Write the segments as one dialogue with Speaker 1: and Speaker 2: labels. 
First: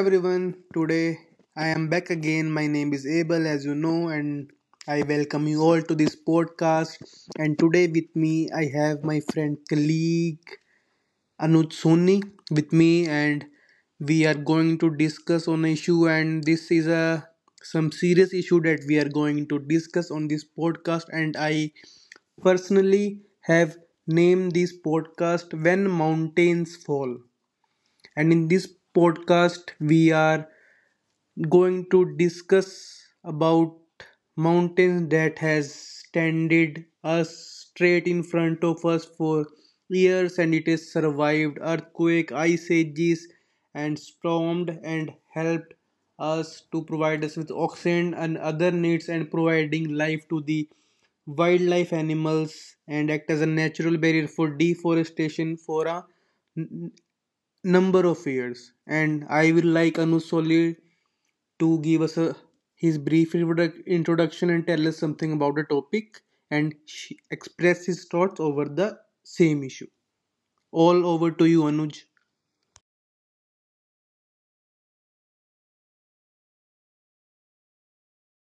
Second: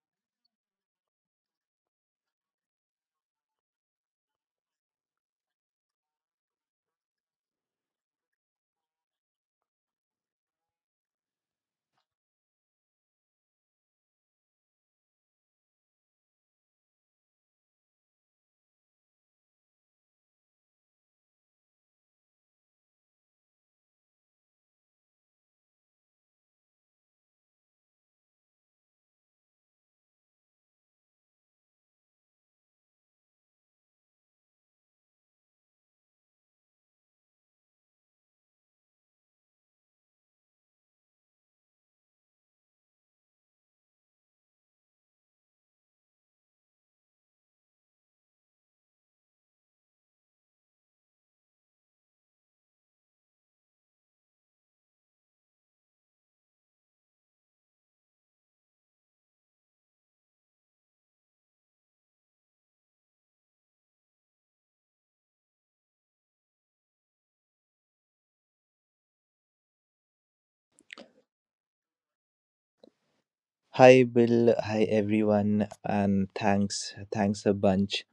Speaker 1: everyone. Today I am back again. My name is Abel, as you know, and I welcome you all to this podcast. And today with me I have my friend colleague Anuj Soni with me, and we are going to discuss on an issue. And this is a some serious issue that we are going to discuss on this podcast. And I personally have named this podcast "When Mountains Fall," and in this podcast we are going to discuss about mountains that has standed us straight in front of us for years and it has survived earthquake, ice ages, and stormed and helped us to provide us with oxygen and other needs and providing life to the wildlife animals and act as a natural barrier for deforestation for a number of years, and I will like Anuj Soli to give us his brief introduction and tell us something about the topic and express his thoughts over the same issue. All over to you, Anuj.
Speaker 2: Hi Bill, hi everyone, and thanks a bunch.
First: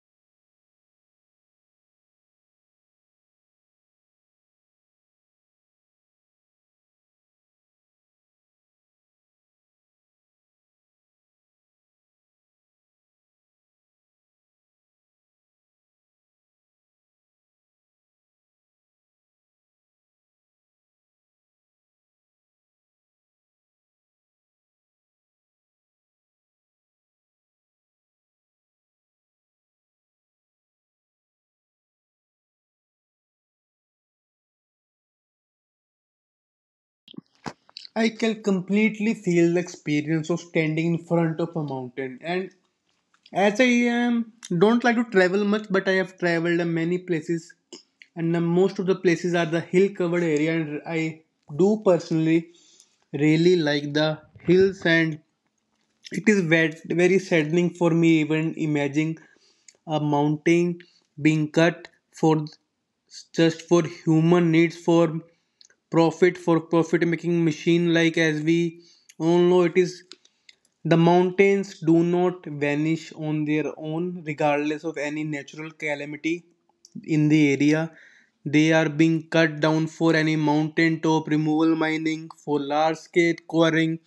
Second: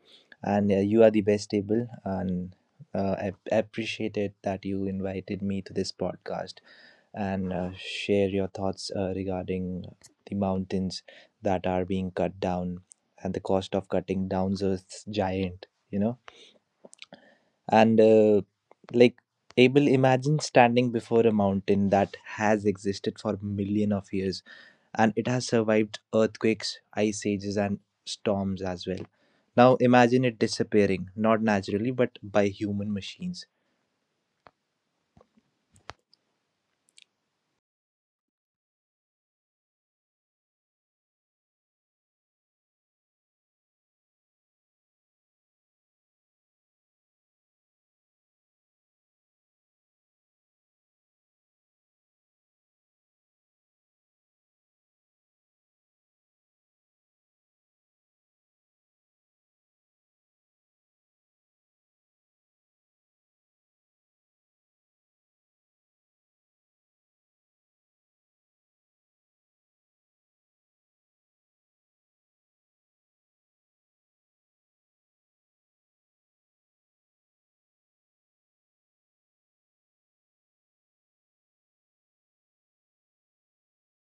Speaker 2: And you are the best able, and I appreciate it that you invited me to this podcast and share your thoughts regarding the mountains that are being cut down and the cost of cutting down those giant. And like Abel, imagine standing before a mountain that has existed for million of years, and it has survived earthquakes, ice ages, and storms as well. Now imagine it disappearing, not naturally, but by human machines.
Speaker 1: I can completely feel the experience of standing in front of a mountain. And as I don't like to travel much, but I have traveled many places, and most of the places are the hill covered area. And I do personally really like the hills, and it is very saddening for me even imagining a mountain being cut for just for human needs, for profit, for profit making machine. Like as we all know, it is the mountains do not vanish on their own, regardless of any natural calamity in the area. They are being cut down for any mountaintop removal mining, for large scale quarrying,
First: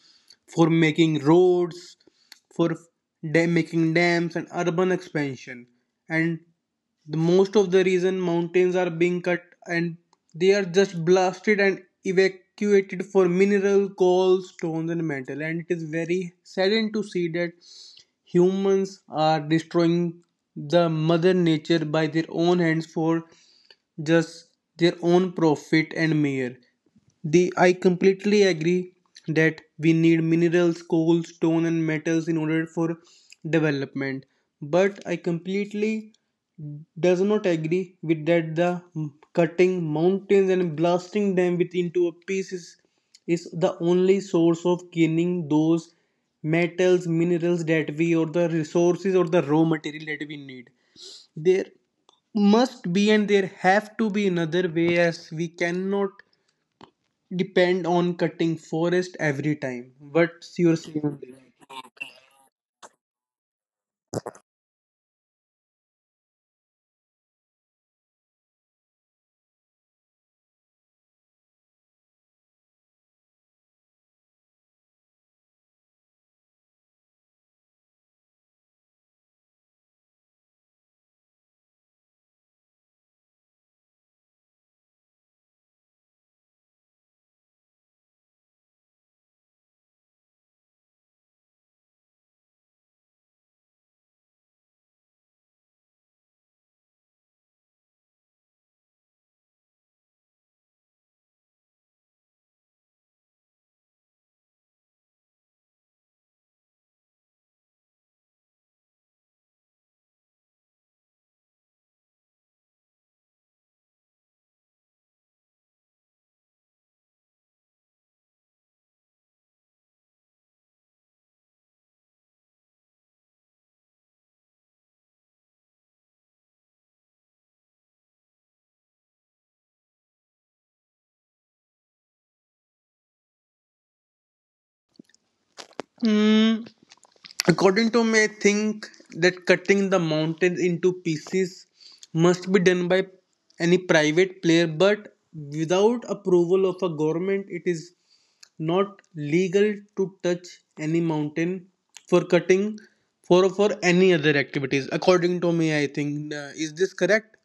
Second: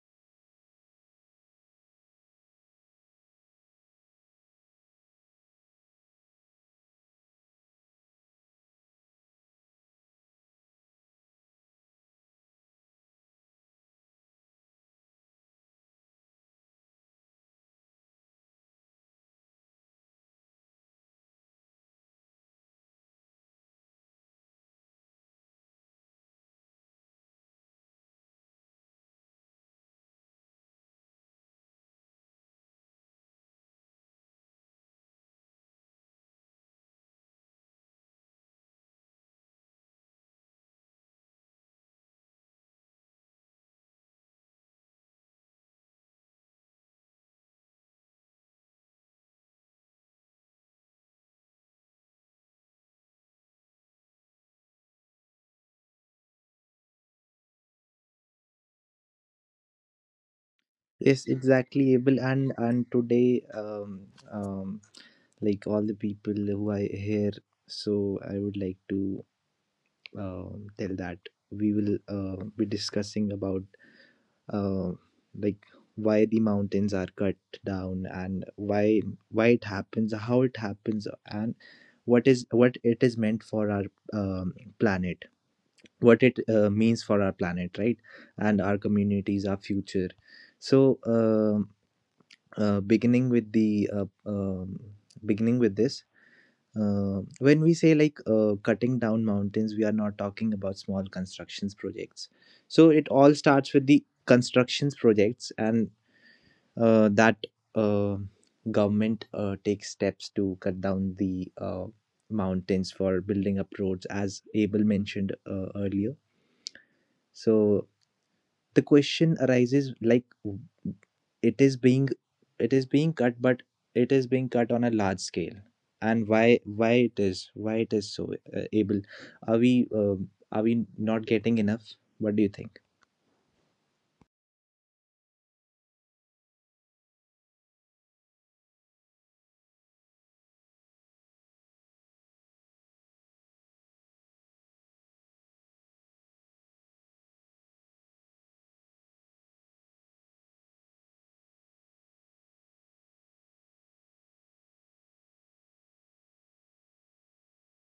Speaker 1: for making roads, for making dams and urban expansion. And the most of the reason mountains are being cut and they are just blasted and evacuated for mineral, coal, stones, and metal. And it is very saddening to see that humans are destroying the mother nature by their own hands for just their own profit and mere. The I completely agree that we need minerals, coal, stone, and metals in order for development. But I completely does not agree with that the cutting mountains and blasting them with into a pieces is the only source of gaining those metals, minerals that we, or the resources or the raw material that we need. There must be and there have to be another way as we cannot depend on cutting forest every time. What's your say on
Speaker 2: Yes,
Speaker 1: this?
Speaker 2: exactly, Abel. And today, um, like all the people who are here, so I would like to tell that we will be discussing about uh, like why the mountains are cut down, and why it happens, how it happens, and what it is meant for our um, planet, what it means for our planet, right? And our communities, our future. So, uh, beginning with the uh, um beginning with this. Uh, when we say, like, cutting down mountains, we are not talking about small constructions projects. So it all starts with the constructions projects, and that uh, government takes steps to cut down the mountains for building up roads, as Abel mentioned earlier. So the question arises, like, it is being it is being cut, but it is being cut on a large scale, and why it is so, Abel? Are we not getting enough? What do you think?
Speaker 1: Mm, according to me, I think that cutting the mountain into pieces must be done by any private player, but without approval of a government, it is not legal to touch any mountain for cutting for any other activities. According to me, I think is this correct?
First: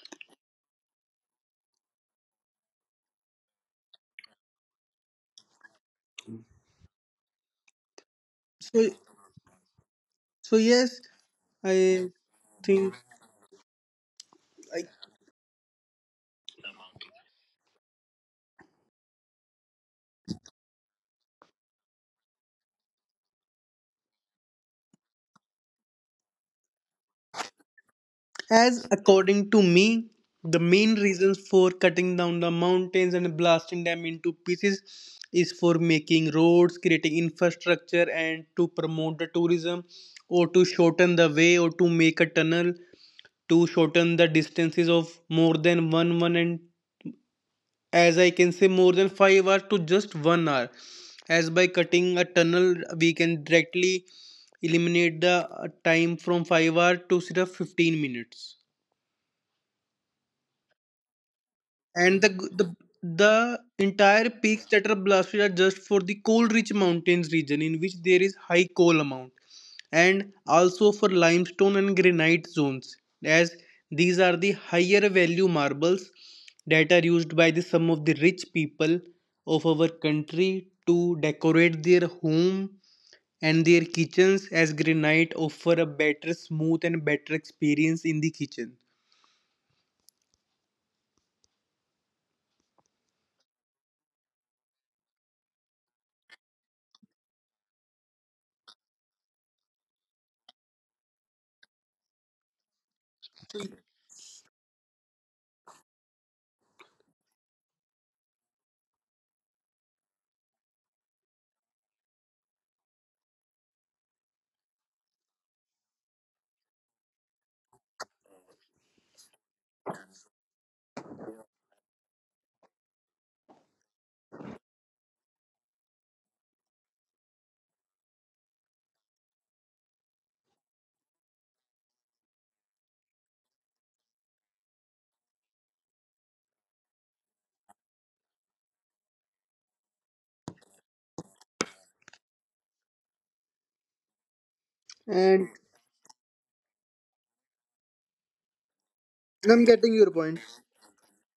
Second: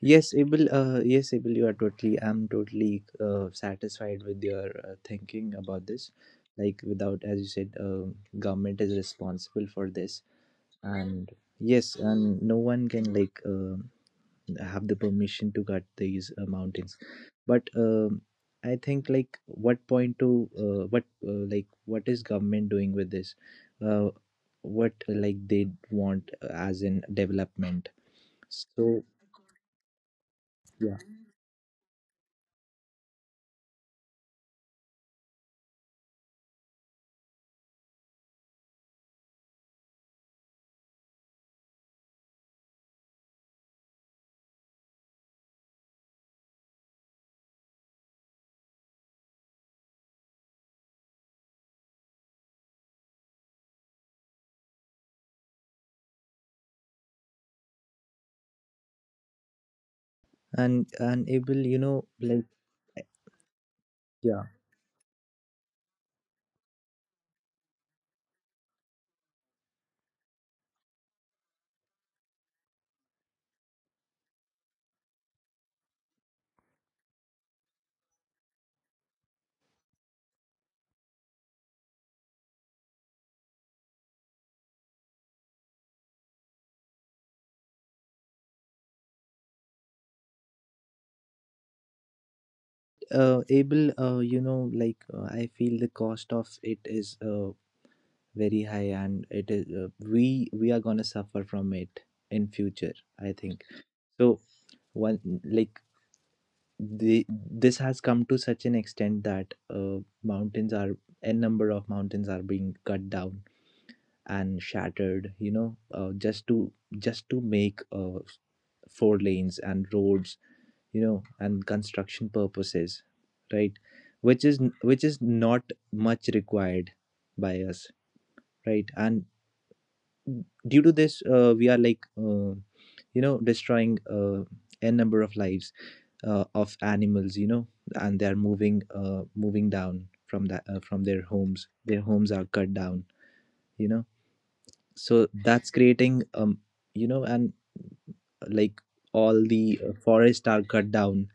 Speaker 2: Yes, Abel. Yes, Abel. You are totally. I'm totally satisfied with your thinking about this. Like, without, as you said, government
Speaker 1: So
Speaker 2: is responsible for this,
Speaker 1: so yes,
Speaker 2: and yes,
Speaker 1: I
Speaker 2: and no one
Speaker 1: think
Speaker 2: can, like,
Speaker 1: I
Speaker 2: have the permission to cut these mountains. But I think, like, what point to what like, what is government doing with this? Uh, what, like, they want, as in development?
Speaker 1: as
Speaker 2: So,
Speaker 1: according to me, the main
Speaker 2: yeah.
Speaker 1: reasons for cutting down the mountains and blasting them into pieces is for making roads, creating infrastructure, and to promote the tourism, or to shorten the way, or to make a tunnel to shorten the distances of more than one and as I can say more than 5 hours to just 1 hour. As by cutting a tunnel, we can directly eliminate the time from 5 hour to sirf 15 minutes.
Speaker 2: And Able, you know,
Speaker 1: And
Speaker 2: like,
Speaker 1: the the entire
Speaker 2: yeah,
Speaker 1: peaks that are blasted are just for the coal rich mountains region in which there is high coal amount, and also for limestone and granite zones, as these are the higher value marbles that are used by the some of the rich people of our country to decorate their home and their kitchens, as granite offer a better smooth and better experience in the kitchen.
Speaker 2: Able, I feel the cost of it is very high, and it is, we are going to suffer from it in future, I think. So, one like the this has come to such an extent that mountains are n number of mountains are being cut down and shattered, just to make four lanes and roads, and construction purposes, right. Which is not much required by us, right? And due to this, we are, like, destroying, a number of lives, of animals, you know. And they are moving, down from that from their homes. Their homes are cut down, you know. So
Speaker 1: And
Speaker 2: that's creating, and, like, all
Speaker 1: I'm
Speaker 2: the
Speaker 1: getting your point.
Speaker 2: forests are cut down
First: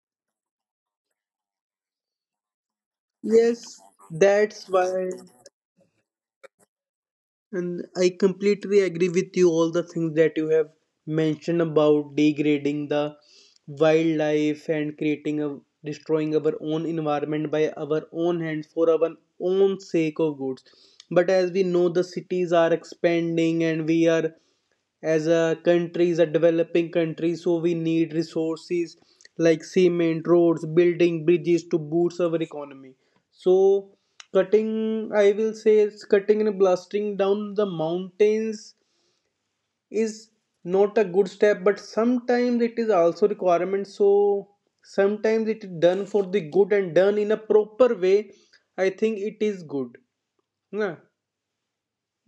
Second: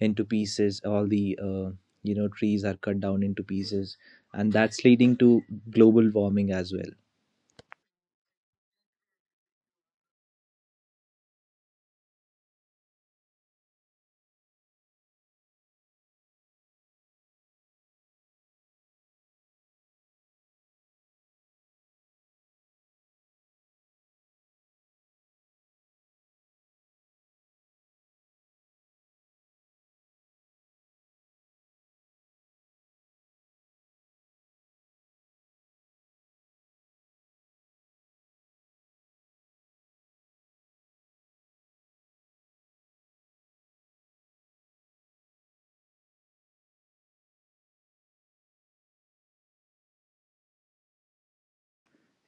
Speaker 2: into pieces, all the trees are cut down into
Speaker 1: Yes,
Speaker 2: pieces, and
Speaker 1: that's
Speaker 2: that's
Speaker 1: why,
Speaker 2: leading to global warming as well.
Speaker 1: and I completely agree with you all the things that you have mentioned about degrading the wildlife and creating a destroying our own environment by our own hands for our own sake of goods. But as we know, the cities are expanding and we are as a country is a developing country, so we need resources like cement, roads, building bridges to boost our economy. So cutting, I will say it's cutting and blasting down the mountains is not a good step, but sometimes it is also requirement. So sometimes it is done for the good and done in a proper way, I think it is good, na?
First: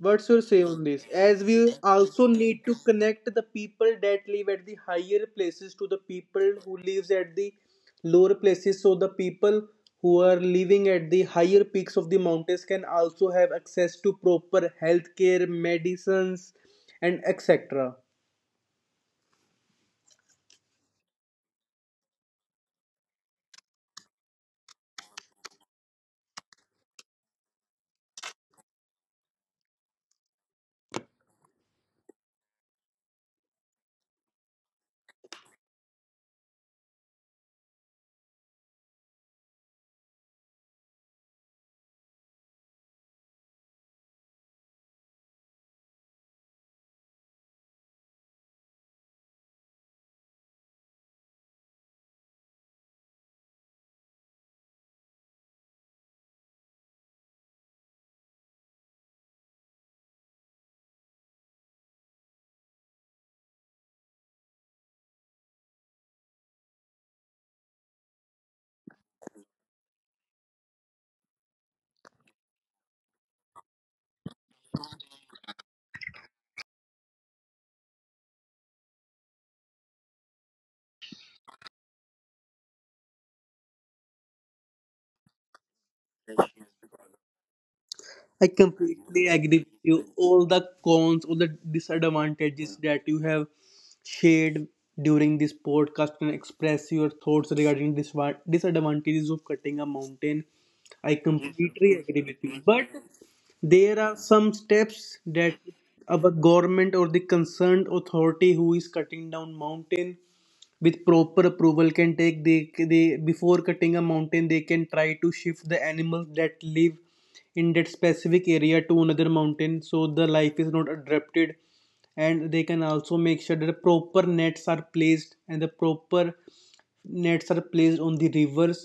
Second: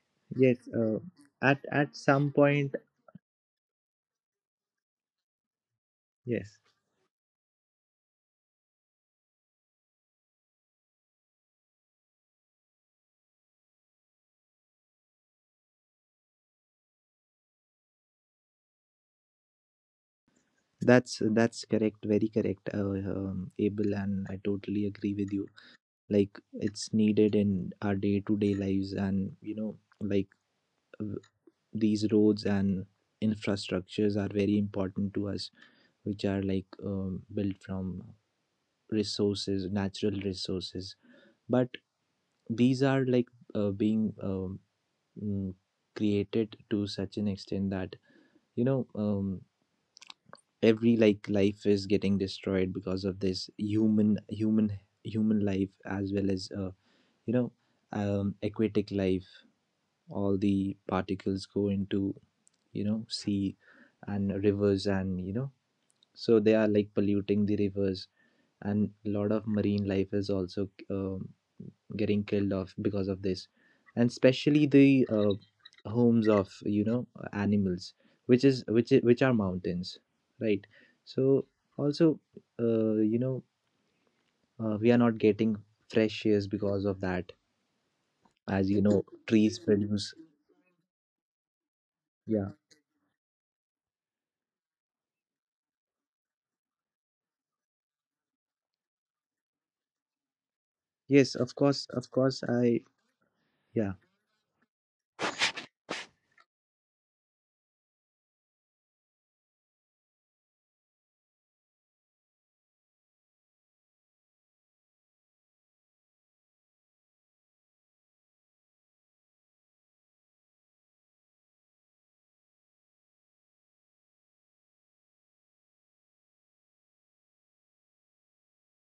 Speaker 1: What's your say
Speaker 2: Yes,
Speaker 1: on
Speaker 2: uh,
Speaker 1: this? As
Speaker 2: at
Speaker 1: we
Speaker 2: at
Speaker 1: also
Speaker 2: some
Speaker 1: need
Speaker 2: point,
Speaker 1: to connect the people that live at the higher places to the people
Speaker 2: yes,
Speaker 1: who lives at the lower places, so the people who are living at the higher peaks of the mountains can also have access to proper healthcare, medicines, and etc.
Speaker 2: that's correct, very correct, Abel, and I totally agree with you. Like, it's needed in our day to day lives, and like, uh, these roads and infrastructures are very important to us, which are, like, built from resources natural resources, but these are, like, being mm, created to such an extent that you know um, every, like, life is getting destroyed because of this human life as well as you know aquatic life. All the particles go into, sea and rivers, and so they are, like, polluting the rivers, and a lot of marine life is also getting killed off because of this. And especially the homes of, animals, which are mountains, right. So also, uh, you know we are not getting fresh airs because of that,
Speaker 1: I
Speaker 2: as you know,
Speaker 1: completely
Speaker 2: trees
Speaker 1: agree with you.
Speaker 2: produce.
Speaker 1: All the cons, all the
Speaker 2: Yeah.
Speaker 1: disadvantages that you have shared during this podcast and express your thoughts regarding this disadvantages of cutting a mountain. I
Speaker 2: Yes, of course
Speaker 1: completely
Speaker 2: of
Speaker 1: agree with
Speaker 2: course
Speaker 1: you.
Speaker 2: I
Speaker 1: But
Speaker 2: yeah,
Speaker 1: there are some steps that our government or the concerned authority who is cutting down mountain with proper approval can take. They before cutting a mountain, they can try to shift the animals that live in that specific area to another mountain so the life is not disrupted, and they can also make sure that the proper nets are placed and the proper nets are placed on the rivers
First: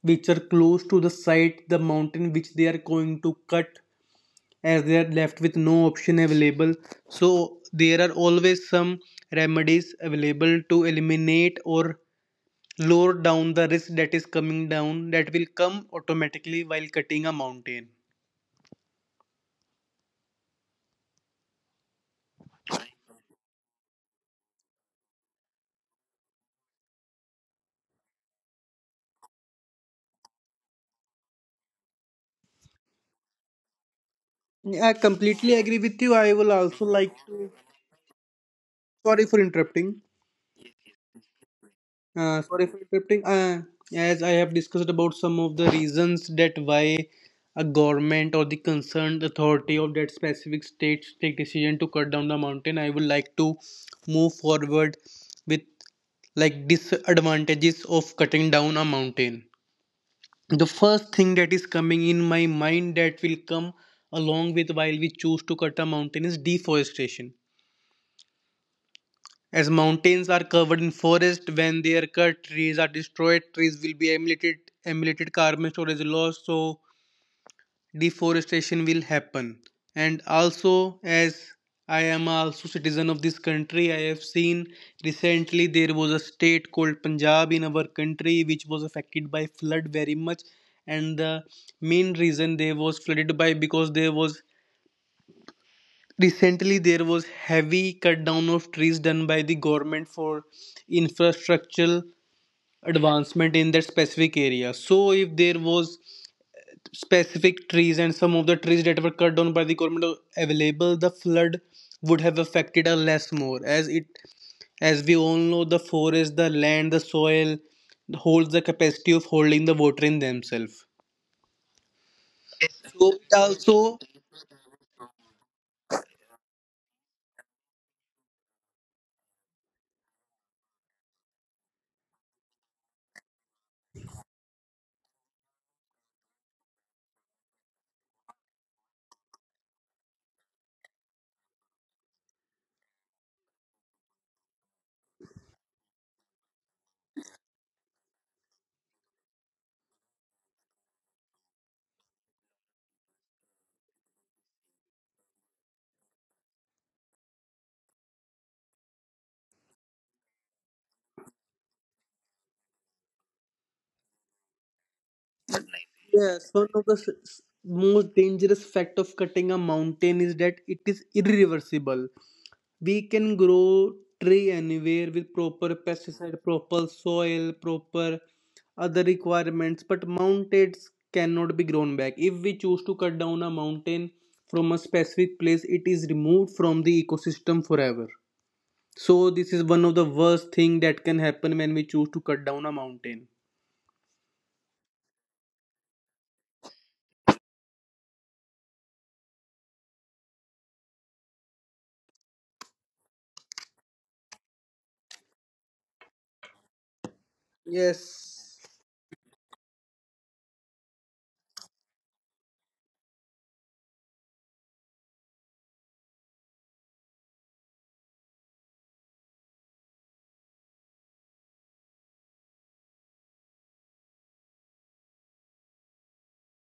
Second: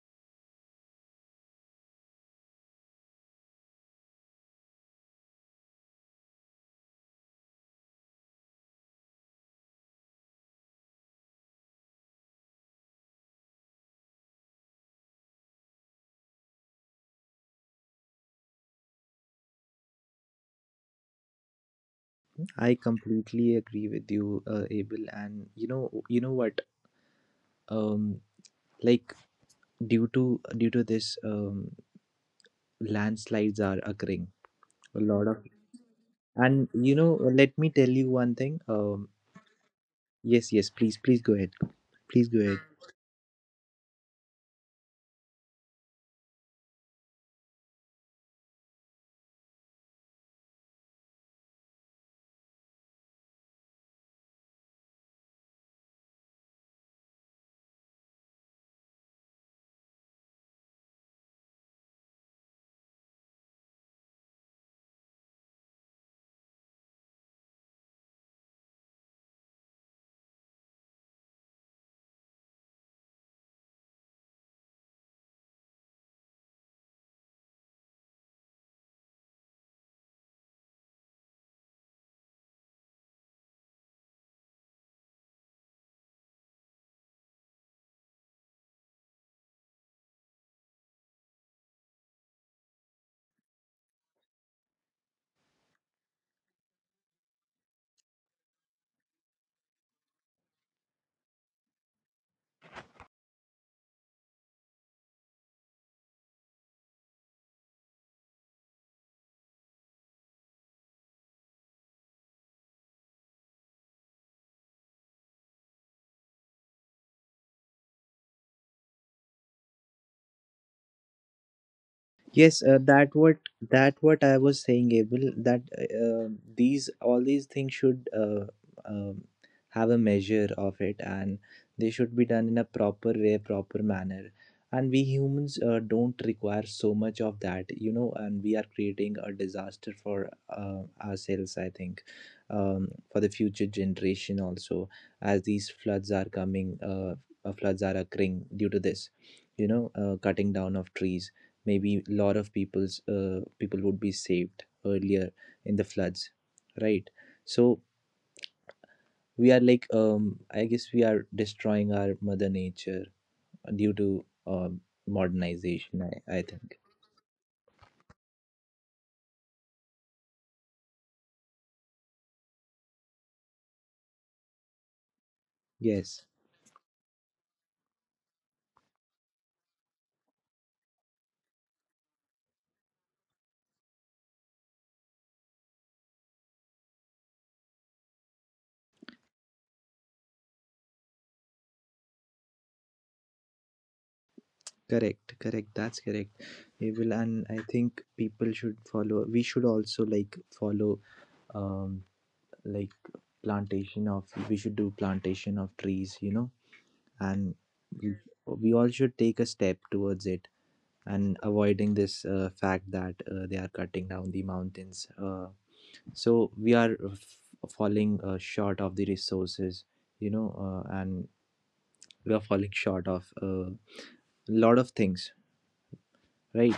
Speaker 1: which are close to the site, the mountain which they are going to cut, as they are left with no option available. So, there are always some remedies available to eliminate or lower down the risk that is coming down that will come automatically while cutting a mountain.
Speaker 2: I completely agree with you, Abel. And you know what, um like, due to this, landslides are occurring,
Speaker 1: Yeah, I
Speaker 2: a lot of
Speaker 1: completely agree with you. I will
Speaker 2: and
Speaker 1: also like to.
Speaker 2: let me tell you one thing.
Speaker 1: Sorry for interrupting.
Speaker 2: Yes, yes, please, please go ahead. Please go
Speaker 1: Uh,
Speaker 2: ahead.
Speaker 1: sorry for interrupting. As I have discussed about some of the reasons that why a government or the concerned authority of that specific state take decision to cut down the mountain, I would like to move forward with like disadvantages of cutting down a mountain. The first thing that is coming in my mind that will come along with while we choose to cut a mountain is deforestation. As mountains are covered in forest, when they are cut, trees are destroyed, trees will be emulated carbon storage loss, so deforestation will happen. And also, as I am also citizen of this country, I have seen recently there was a state called Punjab in our country which was affected by flood very much, and the main reason they was flooded by because there was recently there was heavy cut down of trees done by the government for infrastructural advancement in that specific area. So if there was specific trees and some of the trees that were cut down by the government are available, the flood would have affected us less more, as it as we all know the forest, the land, the soil holds the capacity of holding the water in themselves.
Speaker 2: Yes,
Speaker 1: So it
Speaker 2: that
Speaker 1: also,
Speaker 2: what I was saying, Abel. That these all these things should um have a measure of it, and they should be done in a proper way, proper manner. And we humans don't require so much of that. And we are creating a disaster for ourselves. I think, for the future generation also, as these floods are coming, floods are occurring due to this, cutting down of trees. Maybe a lot of people would be saved earlier in the floods, right? So, we are, like, I guess we are destroying our mother nature due to modernization, I
Speaker 1: yes, one
Speaker 2: think.
Speaker 1: of the most dangerous fact of cutting a mountain is that it is irreversible. We can grow tree anywhere with proper
Speaker 2: Yes,
Speaker 1: pesticide, proper soil, proper other requirements, but mountains cannot be grown back. If we choose to cut down a mountain from a specific place, it is removed from the ecosystem forever. So this is one of the worst thing that can happen when we choose to cut down a mountain.
Speaker 2: correct, correct, that's correct. We will, and I think people should follow, we should also like follow um like, plantation of we should do plantation of trees, and we,
Speaker 1: Yes.
Speaker 2: we all should take a step towards it, and avoiding this fact that they are cutting down the mountains. So we are falling short of the resources, you know, and we are falling short of a lot of things, right?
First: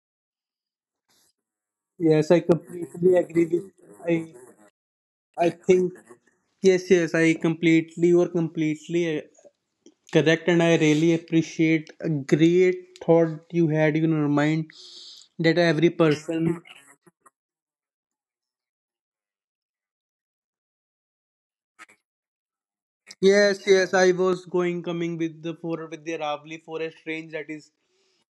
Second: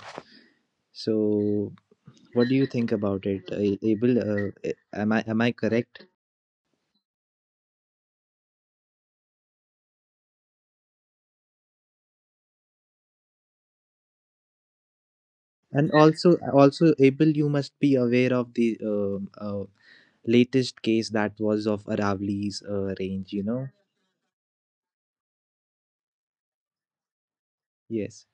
Speaker 2: So,
Speaker 1: Yes, I
Speaker 2: what do you think
Speaker 1: completely
Speaker 2: about it,
Speaker 1: agree with
Speaker 2: Abel?
Speaker 1: I
Speaker 2: Am I am
Speaker 1: I
Speaker 2: I
Speaker 1: think
Speaker 2: correct?
Speaker 1: yes, yes, I completely you are completely correct, and I really appreciate a great thought you had in your mind that every
Speaker 2: And also,
Speaker 1: person.
Speaker 2: Abel, you must be aware of the latest case that was of Aravali's uh, range, you
Speaker 1: Yes,
Speaker 2: know.
Speaker 1: yes, I was going coming with the for with the Ravli Forest range that is
Speaker 2: Yes.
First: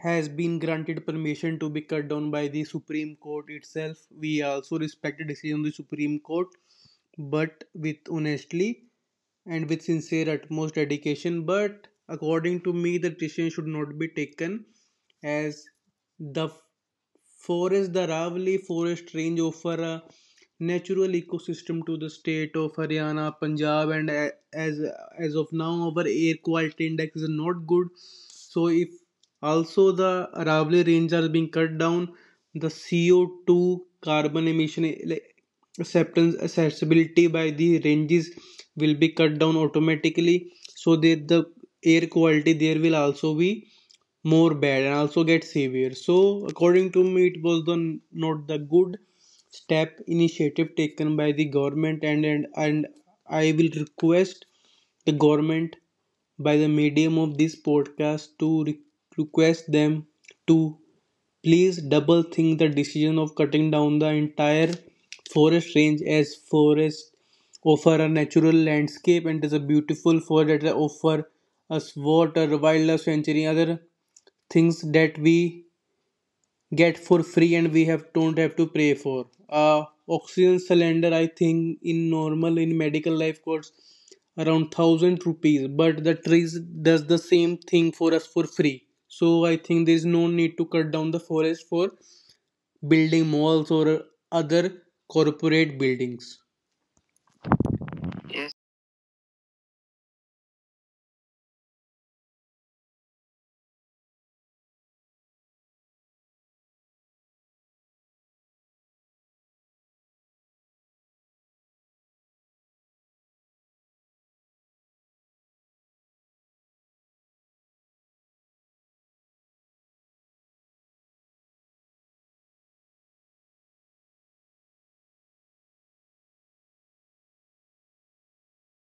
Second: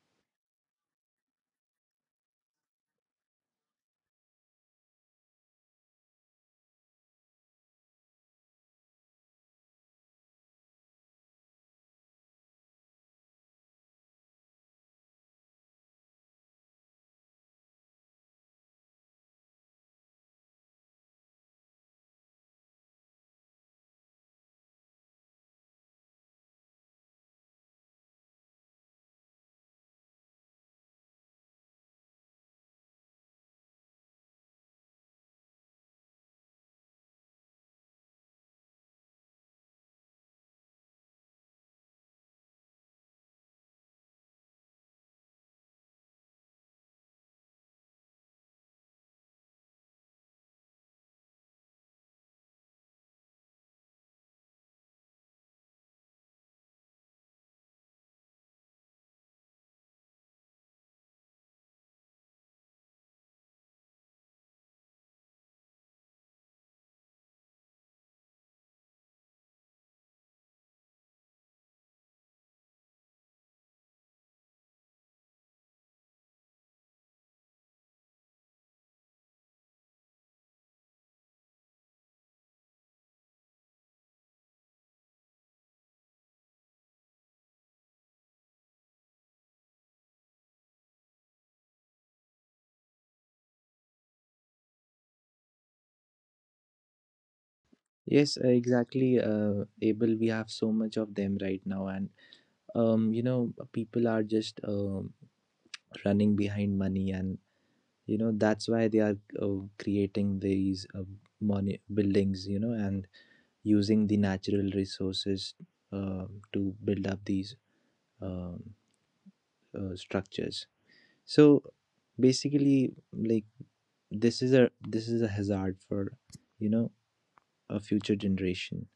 Speaker 1: has been granted permission to be cut down by the Supreme Court itself. We also respect the decision of the Supreme Court, but with honestly and with sincere utmost dedication, but according to me the decision should not be taken as the forest, the Ravli forest range offer a natural ecosystem to the state of Haryana, Punjab, and as as of now, our air quality index is not good. So if also the Ravli range are being cut down, the CO2 carbon emission acceptance accessibility by the ranges will be cut down automatically so that the air quality there will also be more bad and also get severe. So, according to me, it was the not the good step initiative taken by the government, and and I will request the government by the medium of this podcast to request them to please double think the decision of cutting down the entire forest range, as forest offer a natural landscape and is a beautiful forest that offer us water, wildlife sanctuary, other things that we get for free and we have don't have to pay for. Oxygen cylinder I think in normal in medical life costs around 1,000 rupees, but the trees does the same thing for us for free. So I think there is no need to cut down the forest for building malls or other corporate buildings.
Speaker 2: Yes, exactly. Abel, we have so much of them right now, and people are just running behind money, and that's why they are creating these money buildings, and using the natural resources uh, to build up these um structures. So basically, like, this is a hazard for, you know a future generation.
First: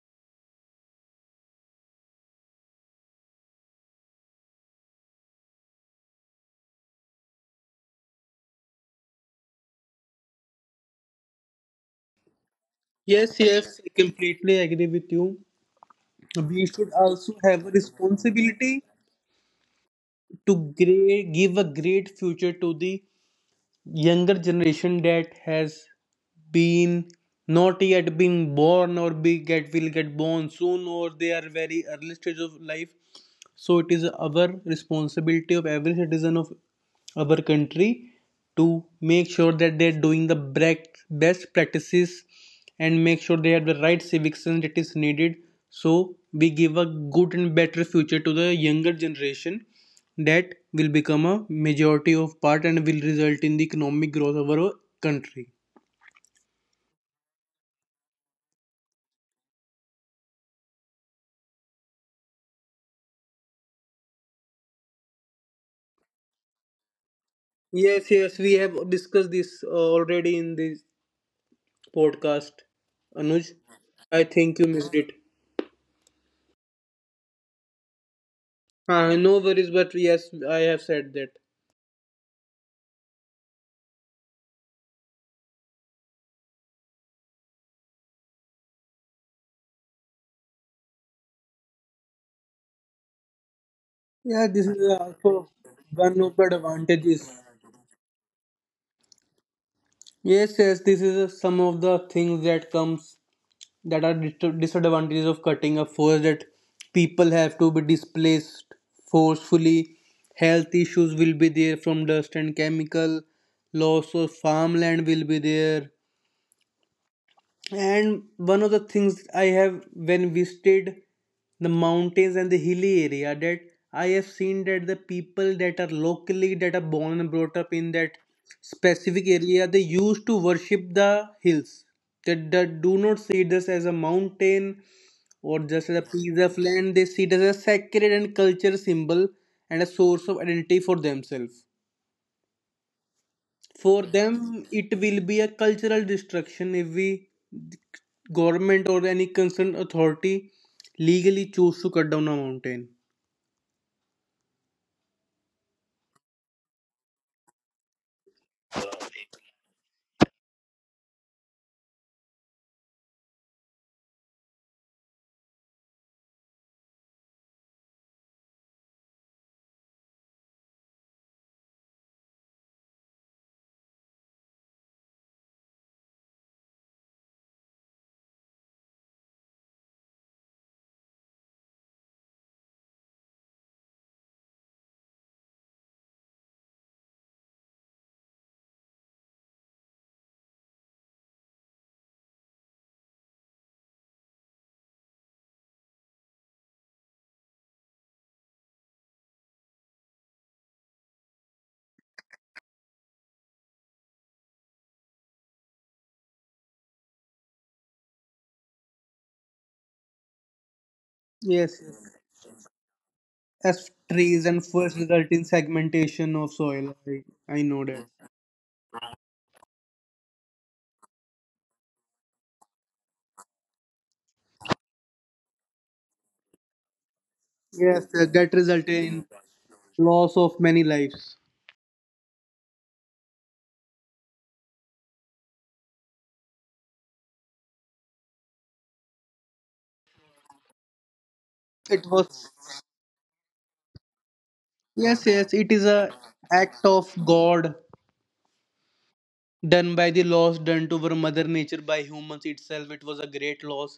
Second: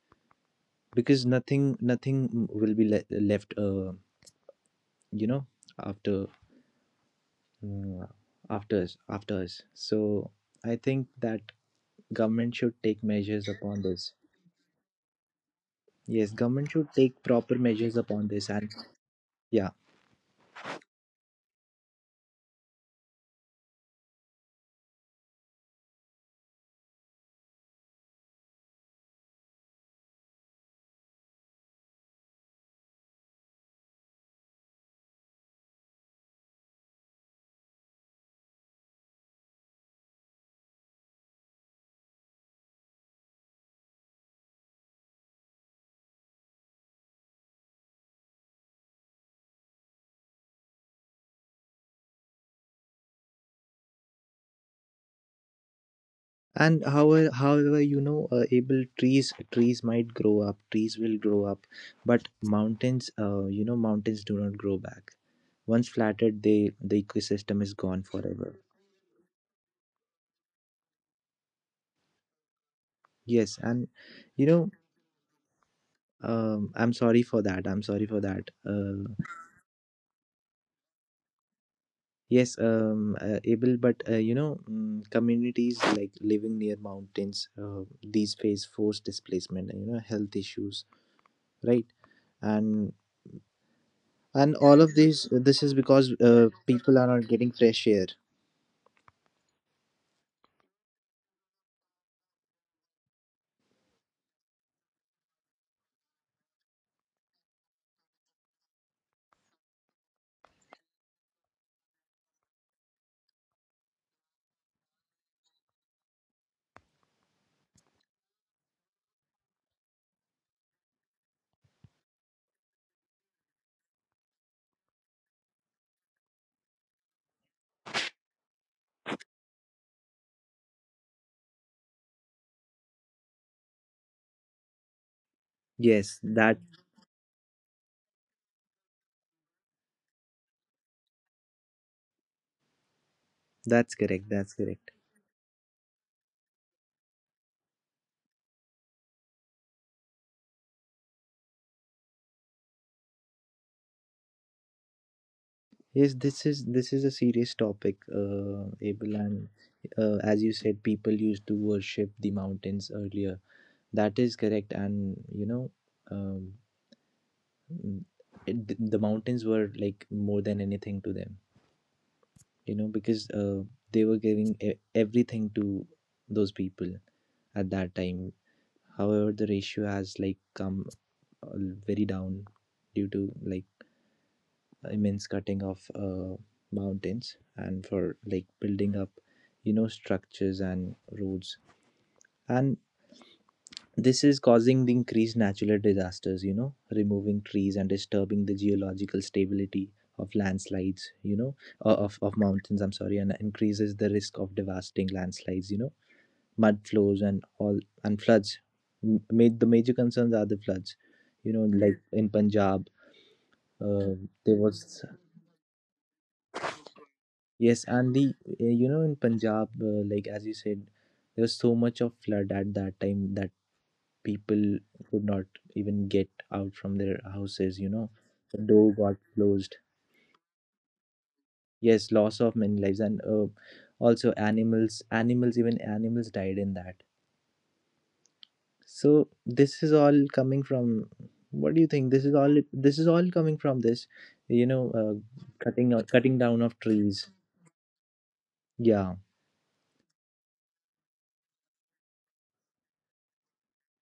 Speaker 2: Because nothing will be left, you know after uh, after us. So, I think that government should take
Speaker 1: Yes,
Speaker 2: measures
Speaker 1: yes,
Speaker 2: upon
Speaker 1: I
Speaker 2: this.
Speaker 1: completely agree with you.
Speaker 2: Yes,
Speaker 1: We
Speaker 2: government should
Speaker 1: should
Speaker 2: take
Speaker 1: also
Speaker 2: proper
Speaker 1: have a
Speaker 2: measures upon this, and
Speaker 1: responsibility
Speaker 2: yeah.
Speaker 1: to give a great future to the younger generation that has been not yet being born or be get will get born soon or they are very early stage of life, so it is our responsibility of every citizen of our country to make sure that they are doing the best practices and make sure they have the right civic sense that is needed, so we give a good and better future to the younger generation that will become a majority of part and will result in the economic growth of our country.
Speaker 2: And however, Able, trees will grow up, but mountains you know mountains do not grow back. Once flattened, the ecosystem is gone
Speaker 1: Yes, yes, we
Speaker 2: forever.
Speaker 1: have discussed this already in this podcast, Anuj.
Speaker 2: Yes, and
Speaker 1: I
Speaker 2: you
Speaker 1: think you
Speaker 2: know
Speaker 1: missed it.
Speaker 2: I'm sorry for that I'm sorry for that
Speaker 1: No worries, but yes, I have said that.
Speaker 2: Yes, Able, but communities, like, living near mountains, these face forced displacement and health issues, right. and
Speaker 1: Yeah,
Speaker 2: and
Speaker 1: this is
Speaker 2: all of these
Speaker 1: also
Speaker 2: this is because
Speaker 1: one of the
Speaker 2: people are
Speaker 1: advantages.
Speaker 2: not getting fresh air.
Speaker 1: Yes, yes, this is some of the things that are disadvantages of cutting a forest, that people have to be displaced forcefully. Health issues will be there from dust and chemical. Loss of farmland will be there. And one of the things I have when visited the mountains and the hilly area, that I have seen, that the people that are locally that are born and brought up in that specific area, they used to worship the hills. That they do not see this as a mountain or just as a
Speaker 2: Yes,
Speaker 1: piece of land. They see it as a sacred and cultural symbol and a source of identity for themselves.
Speaker 2: that's
Speaker 1: For
Speaker 2: correct, that's
Speaker 1: them
Speaker 2: correct.
Speaker 1: it will be a cultural destruction if we, government or any concerned authority, legally choose to cut down a mountain.
Speaker 2: Yes, this is a serious topic, Abel, and as you said, people used to worship the mountains earlier. That is correct, and um, mm, the mountains were, like, more than anything to them. Because they were giving everything to those people at that time. However, the ratio has, like, come uh, very down due to, like, immense cutting of mountains and for, like, building up, structures and roads. And this is causing the increased natural disasters, removing trees and disturbing the geological stability of landslides, of mountains, I'm sorry, and increases the risk of devastating landslides, mud flows and all, and floods. The major concerns are the floods, you know,
Speaker 1: Yes,
Speaker 2: like
Speaker 1: yes.
Speaker 2: in Punjab.
Speaker 1: As
Speaker 2: uh,
Speaker 1: trees
Speaker 2: there
Speaker 1: and first
Speaker 2: was,
Speaker 1: result in segmentation of soil, I
Speaker 2: yes,
Speaker 1: know that.
Speaker 2: and in Punjab, like as you said, there was so much of flood at that time that people could not even get out from their houses you
Speaker 1: Yes,
Speaker 2: know
Speaker 1: that
Speaker 2: The door
Speaker 1: resulted
Speaker 2: got
Speaker 1: in
Speaker 2: closed.
Speaker 1: loss of many lives.
Speaker 2: Yes, loss of many lives, and also animals, even animals died in that. So this is all coming from, what do you
Speaker 1: It
Speaker 2: think this is
Speaker 1: was.
Speaker 2: all, this is all coming from this you know uh,
Speaker 1: Yes, yes, it is
Speaker 2: cutting or
Speaker 1: a
Speaker 2: cutting down of
Speaker 1: act of
Speaker 2: trees.
Speaker 1: god
Speaker 2: Yeah.
Speaker 1: done by the loss done to our mother nature by humans itself. It was a great loss,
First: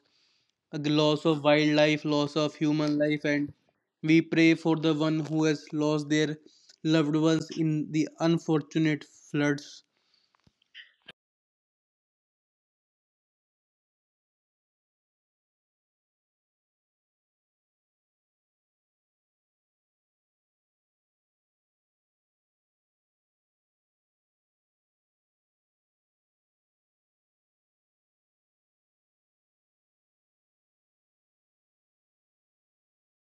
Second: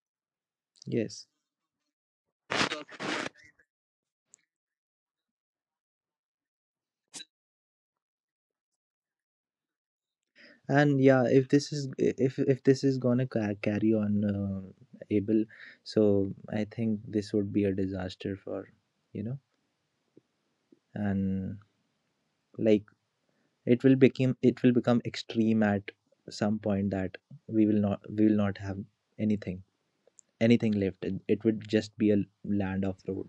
Speaker 1: a
Speaker 2: Yes,
Speaker 1: loss of wildlife, loss of human life, and we pray for the one who has lost their loved ones in the unfortunate floods.
Speaker 2: and yeah, if this is, if this is gonna carry on, able, so I think this would be a disaster for, you know, and like, it will become extreme at some point, that we will not have anything, anything left. It would just be a land of road.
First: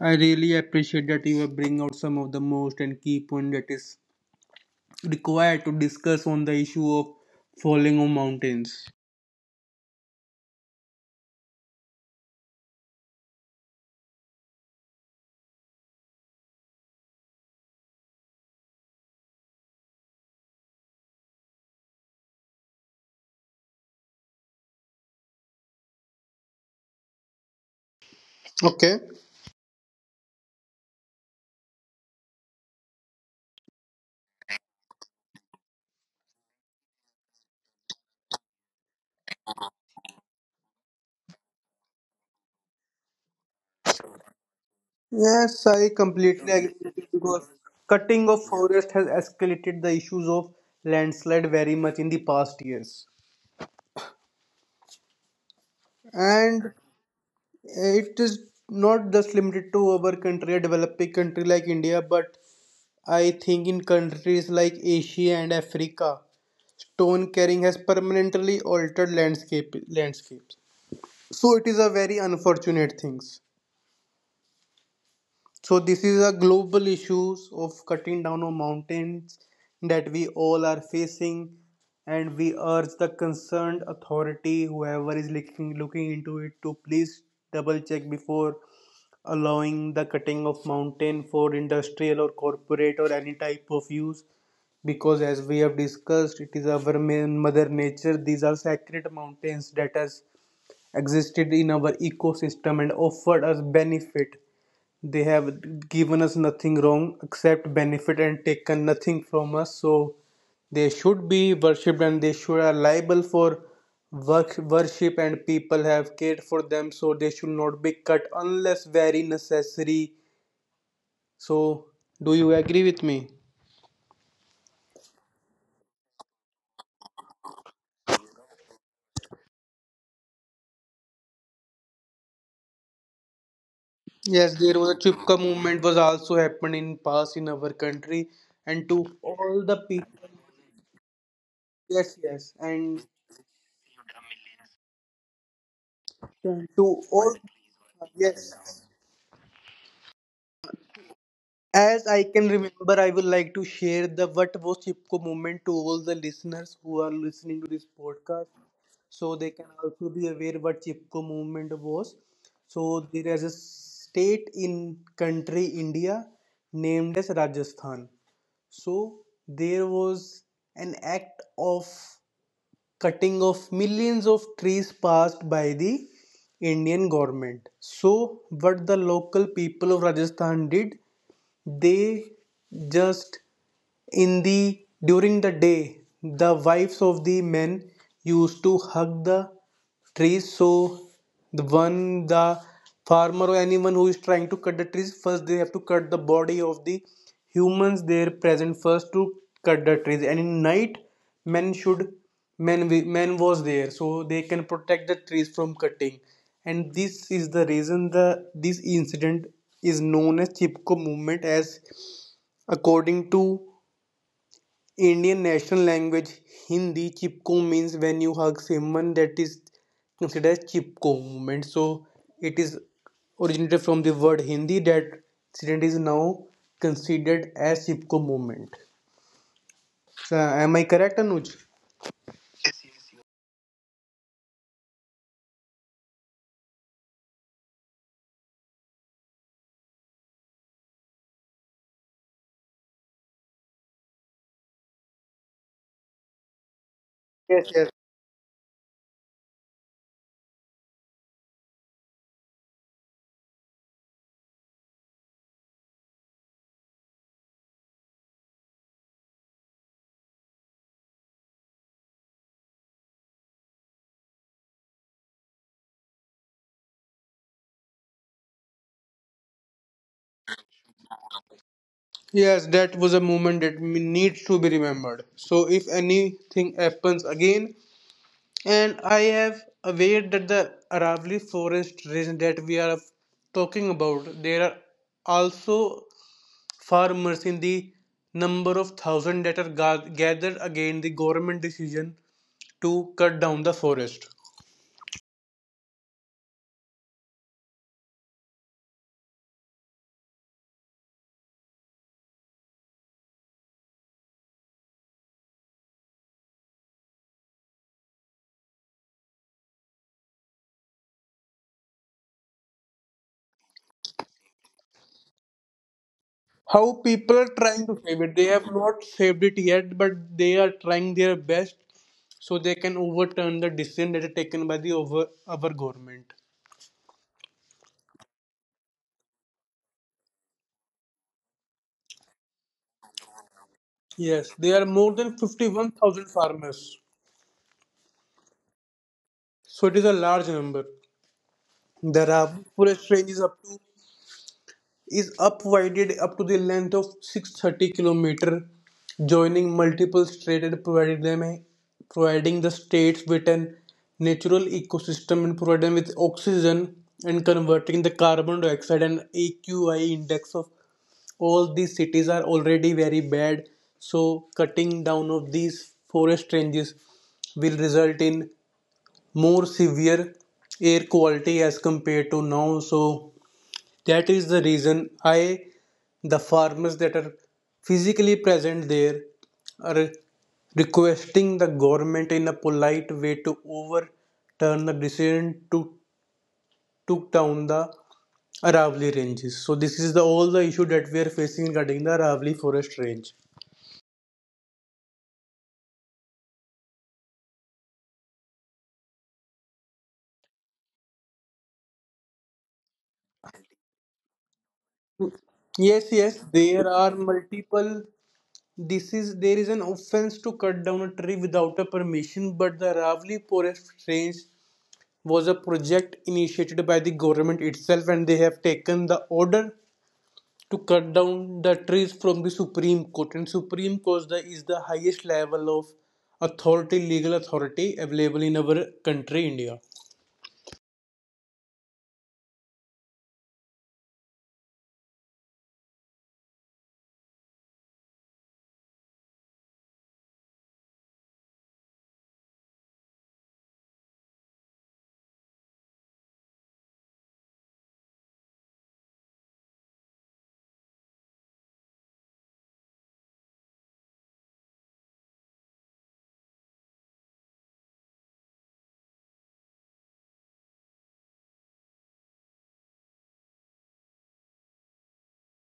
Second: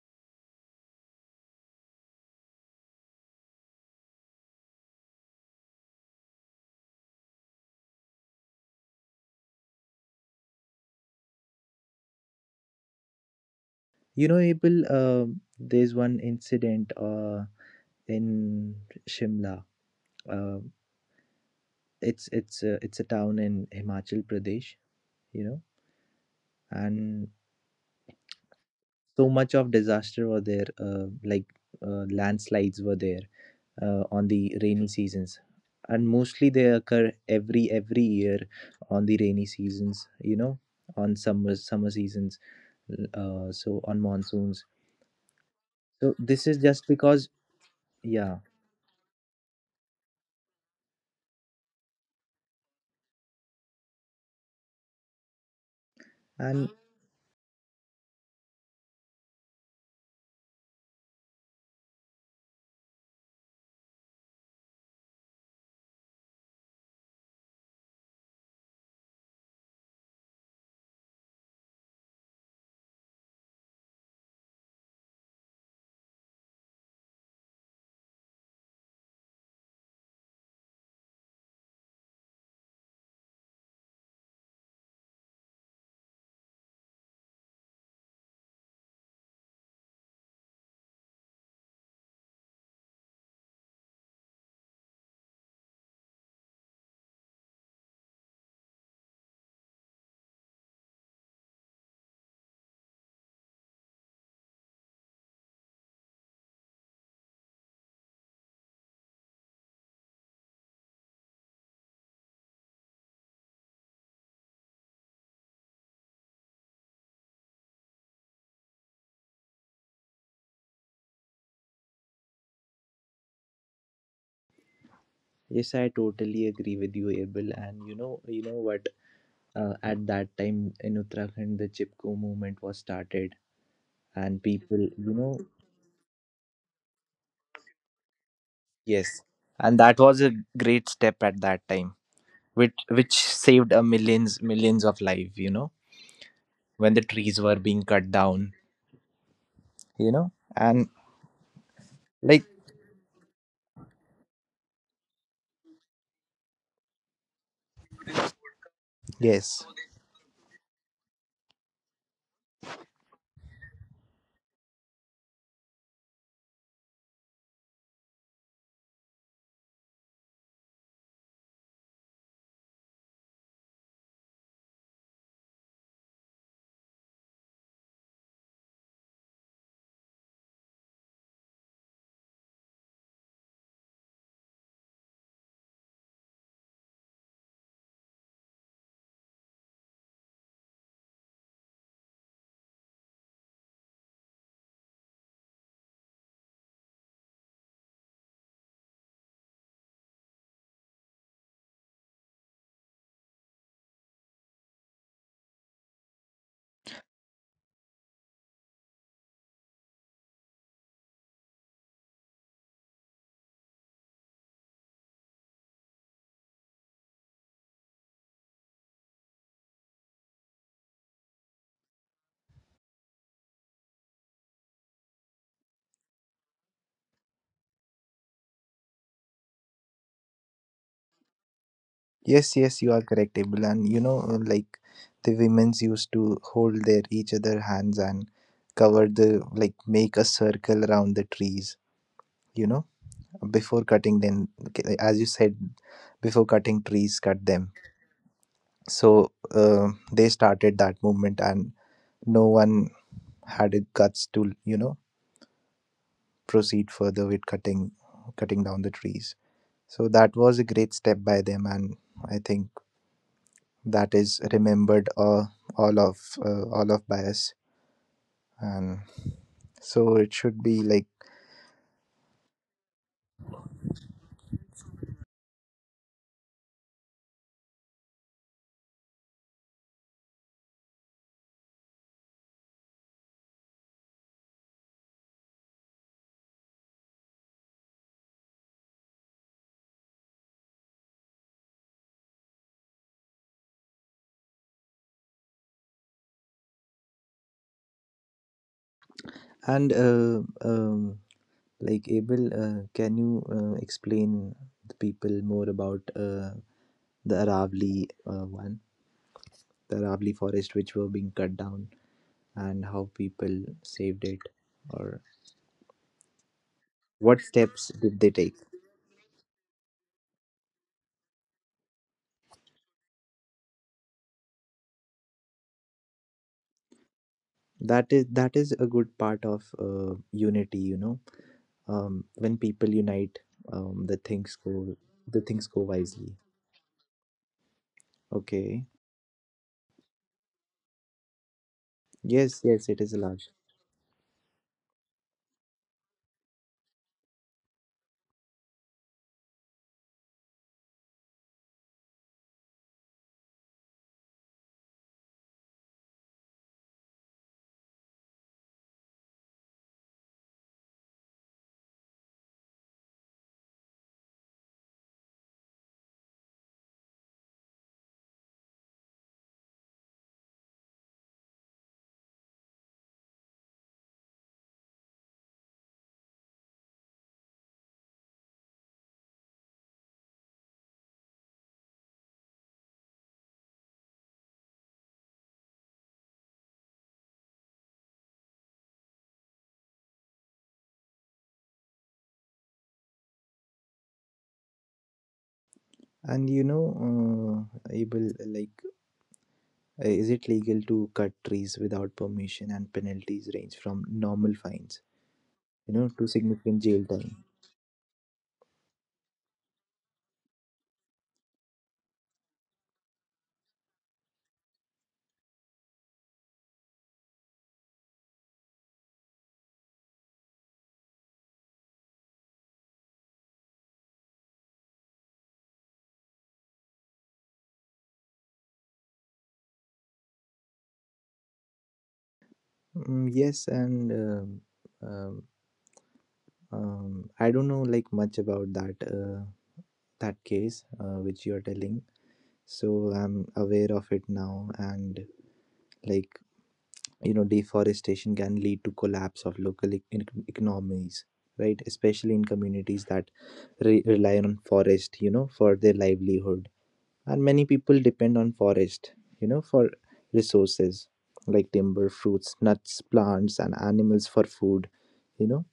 Speaker 1: I really appreciate that you have bring out some of the most and key point that is required to discuss on the issue of falling on mountains.
Speaker 2: You know, Abel, there's one incident in Shimla, uh, it's a town in Himachal Pradesh, you know. And
Speaker 1: Okay.
Speaker 2: so much of disaster were there, like, landslides were there, on the rainy seasons, and mostly they occur every year, on the rainy seasons, you know, on summer seasons, so on monsoons.
Speaker 1: Yes, I
Speaker 2: So this
Speaker 1: completely
Speaker 2: is
Speaker 1: agree
Speaker 2: just
Speaker 1: with you
Speaker 2: because,
Speaker 1: because cutting
Speaker 2: yeah.
Speaker 1: of forest has escalated the issues of landslide very much in the past years.
Speaker 2: And
Speaker 1: And it is not just limited to our country, a developing country like India, but I think in countries like Asia and Africa, stone carrying has permanently altered landscapes. So it is a very unfortunate things, so this is a global issues of cutting down on mountains that we all are facing, and we urge the concerned authority, whoever is looking into it, to please double check before allowing the cutting of mountain for industrial or corporate or any type of use, because as we have discussed, it is our main mother nature. These are sacred mountains that has existed in our ecosystem and offered us benefit. They have given us nothing wrong except benefit and taken nothing from us. So they should be worshipped and they should are liable for worship, and people have cared for them. So they should not be cut unless very necessary. So, do you agree with me?
Speaker 2: yes, I totally agree with you, Abel. And you know, you know what, at that time in Uttarakhand, the Chipko movement was started, and
Speaker 1: Yes, there
Speaker 2: people,
Speaker 1: was a
Speaker 2: you know.
Speaker 1: chupka movement was also happened in past in our country, and to
Speaker 2: Yes.
Speaker 1: all the
Speaker 2: And that was
Speaker 1: people,
Speaker 2: a great step at that time,
Speaker 1: yes, yes,
Speaker 2: which
Speaker 1: and
Speaker 2: which saved a millions, millions of life, you know,
Speaker 1: to
Speaker 2: when the
Speaker 1: all,
Speaker 2: trees were being cut
Speaker 1: yes.
Speaker 2: down, you know? And
Speaker 1: As I
Speaker 2: like,
Speaker 1: can remember, I would like to share the what was Chipko moment to all the listeners who are listening to this podcast, so they
Speaker 2: yes,
Speaker 1: can also be aware what Chipko movement was. So there is a state in country India named as Rajasthan. So there was an act of cutting of millions of trees passed by the Indian government. So what the local people of Rajasthan did, they just in the during the day, the wives of the men used to hug the trees. So the farmer or anyone who is trying to cut the trees first, they have to cut the body of the humans there present first to cut the trees. And in night, men should men wi- men was there so they can protect the trees from cutting. And this is the reason the this incident is known as Chipko movement, as according to Indian national language Hindi, chipko means when you hug someone, that is considered chipko movement. So it is originated from the word Hindi, that incident is now considered as chipko movement. So, am I correct, Anuj?
Speaker 2: yes, yes, you are correct, Abel. And you know, like, the women's used to hold their each other hands and cover the, like, make a circle around the trees, you know, before cutting them. As you said, before cutting trees, cut
Speaker 1: Yes,
Speaker 2: them.
Speaker 1: yes.
Speaker 2: So they started that movement, and no one had the guts to, you know, proceed further with cutting, cutting down the trees. So that was a great step by them, and I think that is remembered, all of all of by us. And so it should be like.
Speaker 1: Yes, that was a moment that needs to be remembered. So, if anything happens again, and I have aware that the Aravali forest region that we are talking about, there are also farmers in the number of thousand that are gathered against the government decision to cut down the forest.
Speaker 2: And um, like, Abel, can you explain the people more about the Aravali, one, the Aravali forest which were being cut down, and how people saved it, or
Speaker 1: How people
Speaker 2: what
Speaker 1: are trying
Speaker 2: steps
Speaker 1: to
Speaker 2: did
Speaker 1: save
Speaker 2: they
Speaker 1: it. They
Speaker 2: take?
Speaker 1: have not saved it yet, but they are trying their best so they can overturn the decision that are taken by the over our government.
Speaker 2: That is, that is a good part of unity, you know. When people unite, um, the
Speaker 1: Yes,
Speaker 2: things
Speaker 1: there are
Speaker 2: go
Speaker 1: more than
Speaker 2: the things go
Speaker 1: 51,000
Speaker 2: wisely.
Speaker 1: farmers.
Speaker 2: Okay.
Speaker 1: So it is a large number. There are
Speaker 2: Yes, yes, it
Speaker 1: forest
Speaker 2: is
Speaker 1: ranges
Speaker 2: large.
Speaker 1: up to is upwided up to the length of 630 km, joining multiple states and providing the states with an natural ecosystem and providing them with oxygen and converting the carbon dioxide, and AQI index of all these cities are already very bad. So cutting down of these forest ranges will result in more severe air quality as compared to now. So that is the reason the farmers that are physically present there are requesting the government in a polite way to overturn the decision to took down the Aravali ranges. So this is the all the issue that we are facing regarding the Aravali forest range.
Speaker 2: And you know, able, like, is it legal to cut trees without permission, and penalties range from normal fines, you
Speaker 1: Yes,
Speaker 2: know, to
Speaker 1: yes,
Speaker 2: significant
Speaker 1: there
Speaker 2: jail
Speaker 1: are
Speaker 2: time.
Speaker 1: multiple. This is There is an offense to cut down a tree without a permission, but the Ravli forest range was a project initiated by the government itself, and they have taken the order to cut down the trees from the supreme court, and supreme court is the highest level of authority, legal authority available in our country India.
Speaker 2: Mm, yes. And um, I don't know like much about that, that case which you are telling, so I'm aware of it now. And like, you know, deforestation can lead to collapse of local economies, right, especially in communities that rely on forest, you know, for their livelihood. And many people depend on forest, you know, for resources like timber, fruits, nuts, plants, and animals for food, you know.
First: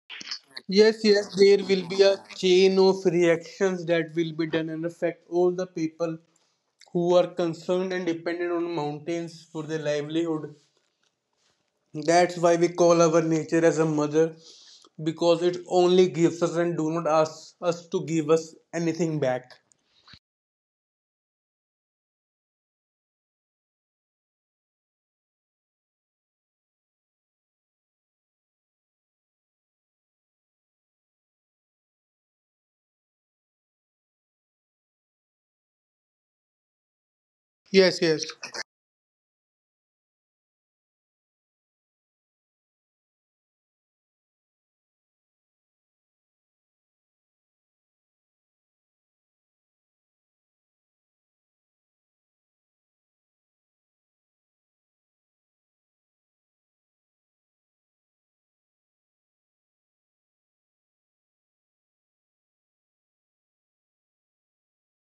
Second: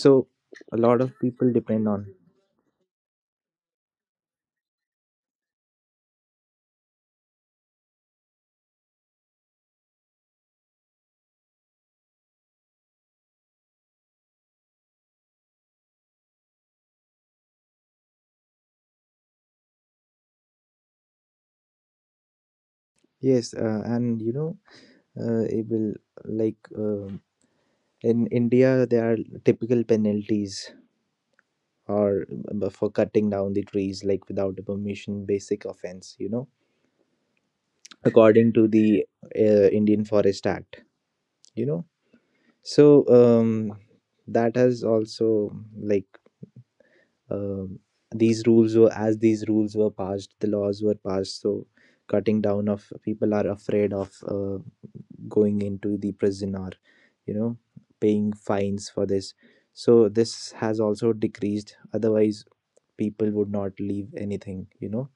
Speaker 2: So a
Speaker 1: Yes,
Speaker 2: lot of
Speaker 1: yes,
Speaker 2: people
Speaker 1: there will
Speaker 2: depend
Speaker 1: be
Speaker 2: on.
Speaker 1: a chain of reactions that will be done and affect all the people who are concerned and dependent on mountains for their livelihood. That's why we call our nature as a mother, because it only gives us and do not ask us to give us anything back.
Speaker 2: Yes. And you know, it will, like, in India, there are typical penalties or for cutting down the trees, like, without a permission, basic offense, you know,
Speaker 1: Yes, yes.
Speaker 2: according to the Indian Forest Act, you know. So that has also, like, um these rules were, as these rules were passed, the laws were passed, so cutting down of, people are afraid of going into the prison or, you know, paying fines for this. So this has also decreased, otherwise people would not leave anything, you know,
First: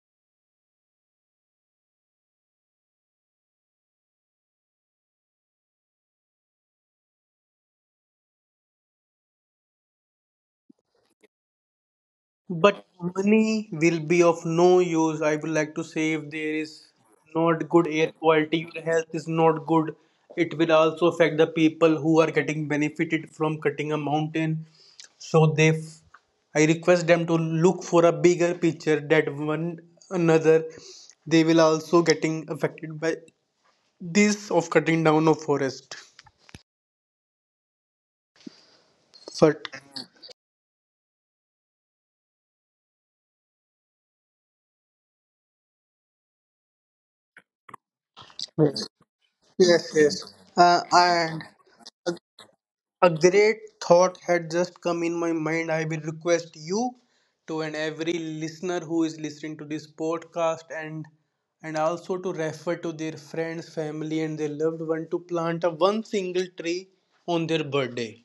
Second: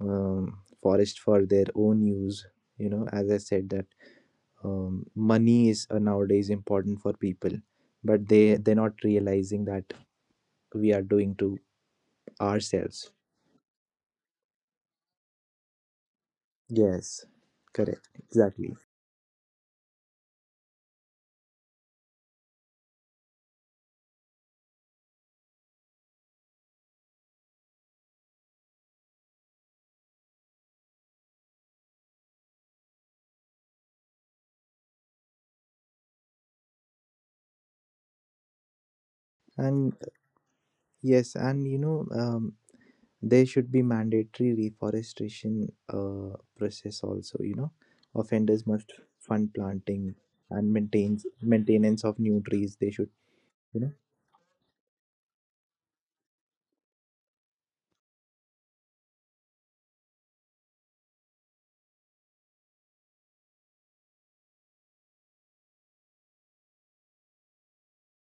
Speaker 2: forest for their own use, you know, as I said that, money is, nowadays, important for people, but they're not realizing that we are doing to
Speaker 1: But
Speaker 2: ourselves.
Speaker 1: money will be of no use. I would like to say, if there is
Speaker 2: Yes,
Speaker 1: not good
Speaker 2: correct,
Speaker 1: air quality,
Speaker 2: exactly.
Speaker 1: your health is not good. It will also affect the people who are getting benefited from cutting a mountain. So they, I request them to look for a bigger picture, that one another, they will also getting affected by this of cutting down of forest. But
Speaker 2: And yes, and you know, there should be mandatory reforestation, process also, you know. Offenders
Speaker 1: yes,
Speaker 2: must fund
Speaker 1: yes,
Speaker 2: planting,
Speaker 1: yes.
Speaker 2: and
Speaker 1: Uh,
Speaker 2: maintains
Speaker 1: and
Speaker 2: maintenance of new trees, they should,
Speaker 1: a great
Speaker 2: you know.
Speaker 1: thought had just come in my mind. I will request you to, and every listener who is listening to this podcast, and also to refer to their friends, family, and their loved one, to plant a one single tree on their birthday.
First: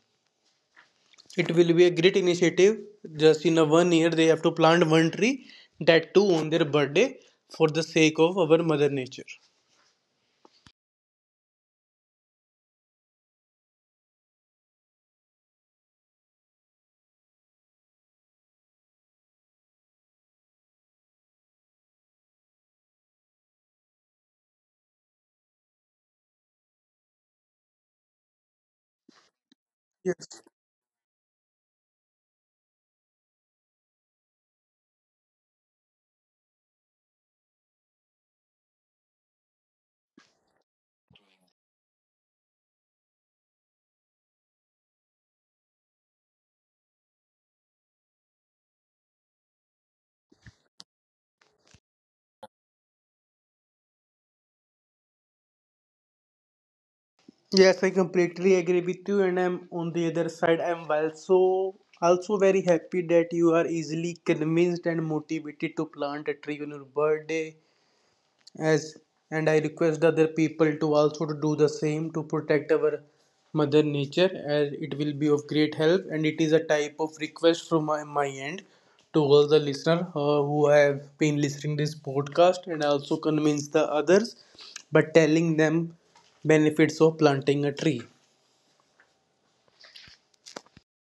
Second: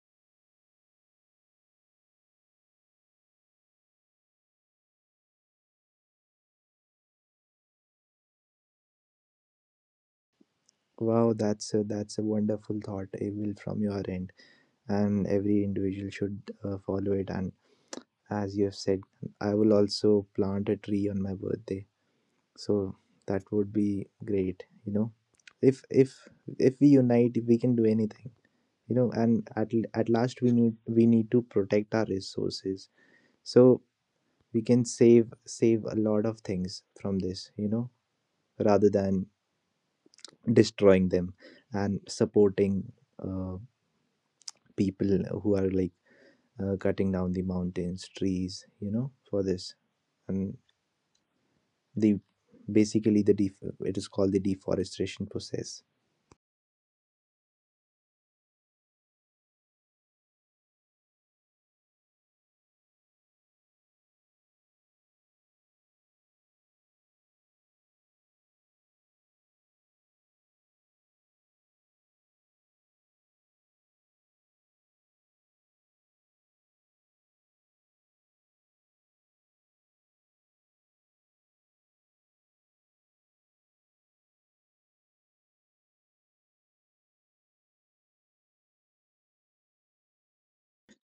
Speaker 1: It will be a great initiative. Just in a one year, they have to plant one tree, that too on their birthday, for the sake of our mother nature.
Speaker 2: Wow, that's a wonderful thought, will from your end, and every individual should follow it. And as you have said, I will also plant a tree on my birthday, so that would be great. You know, if if we unite, we can do anything. You know, and at at last,
Speaker 1: Yes.
Speaker 2: we need to protect our resources, so we can save a lot of things from this. You know, rather than destroying them and supporting. Uh, People who are like, cutting down the mountains, trees, you know, for this. And the basically the it is called the deforestation process.
Speaker 1: Yes, I completely agree with you, and I'm on the other side. I'm also very happy that you are easily convinced and motivated to plant a tree on your birthday. As and I request other people to also to do the same to protect our mother nature, as it will be of great help, and it is a type of request from my end to all the listener who have been listening this podcast and also convince the others by telling them benefits of planting a tree.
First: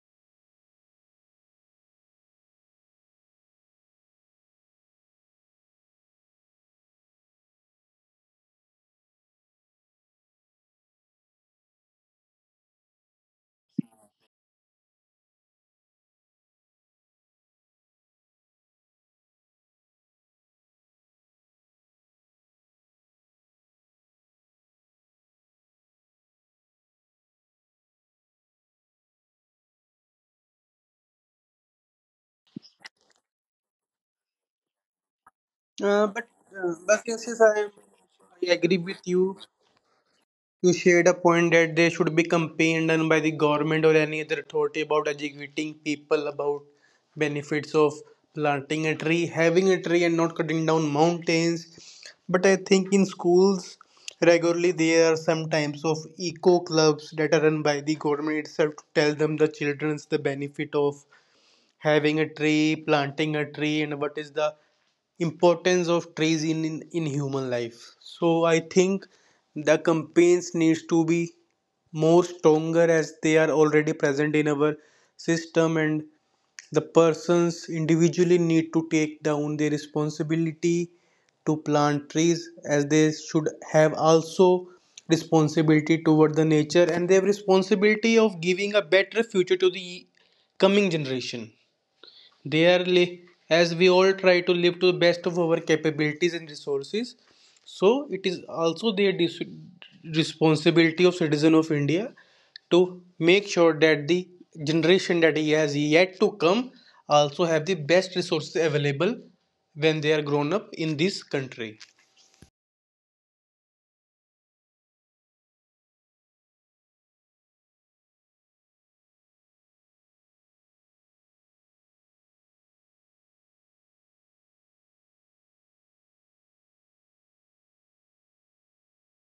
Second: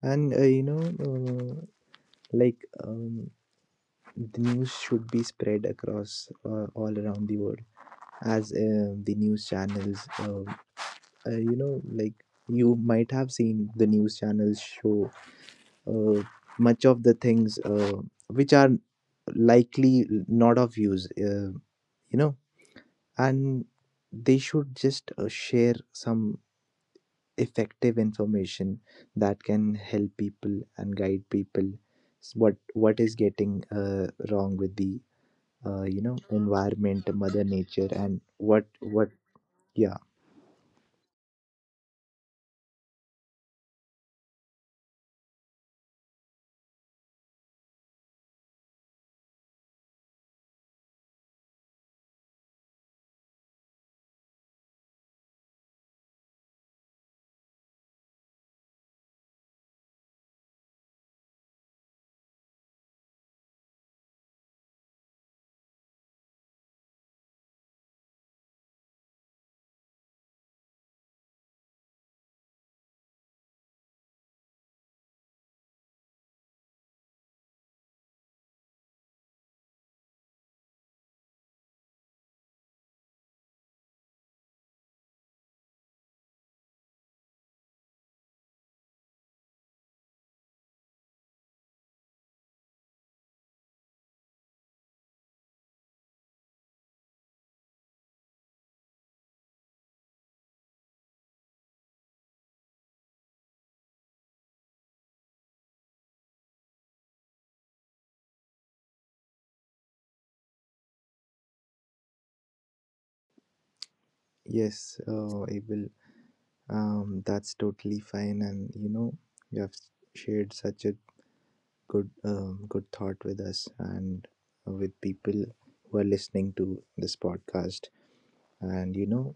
Speaker 2: And you know, uh, like, um, the news should be spread across, all around the world, as the news channels, you know, like, you might have seen the news channels show, uh, much of the things, which are likely not of use, you know. And they should just share some effective information that can help people and guide people, what is getting wrong with the, you
Speaker 1: Uh,
Speaker 2: know,
Speaker 1: but but
Speaker 2: environment,
Speaker 1: yes, yes,
Speaker 2: mother
Speaker 1: I,
Speaker 2: nature, and
Speaker 1: I
Speaker 2: what,
Speaker 1: agree with
Speaker 2: what.
Speaker 1: you.
Speaker 2: Yeah.
Speaker 1: You shared a point that there should be campaign done by the government or any other authority about educating people about benefits of planting a tree, having a tree and not cutting down mountains. But I think in schools regularly there are some types of eco clubs that are run by the government itself to tell them the children's the benefit of having a tree, planting a tree, and what is the importance of trees in human life. So I think the campaigns needs to be more stronger as they are already present in our system, and the persons individually need to take down their responsibility to plant trees, as they should have also responsibility toward the nature, and they have responsibility of giving a better future to the coming generation. Dearly, as we all try to live to the best of our capabilities and resources, so it is also the responsibility of citizen of India to make sure that the generation that he has yet to come also have the best resources available when they are grown up in this country.
Speaker 2: Yes, Abel, that's totally fine. And you know, you have shared such a good thought with us, and with people who are listening to this podcast. And you know,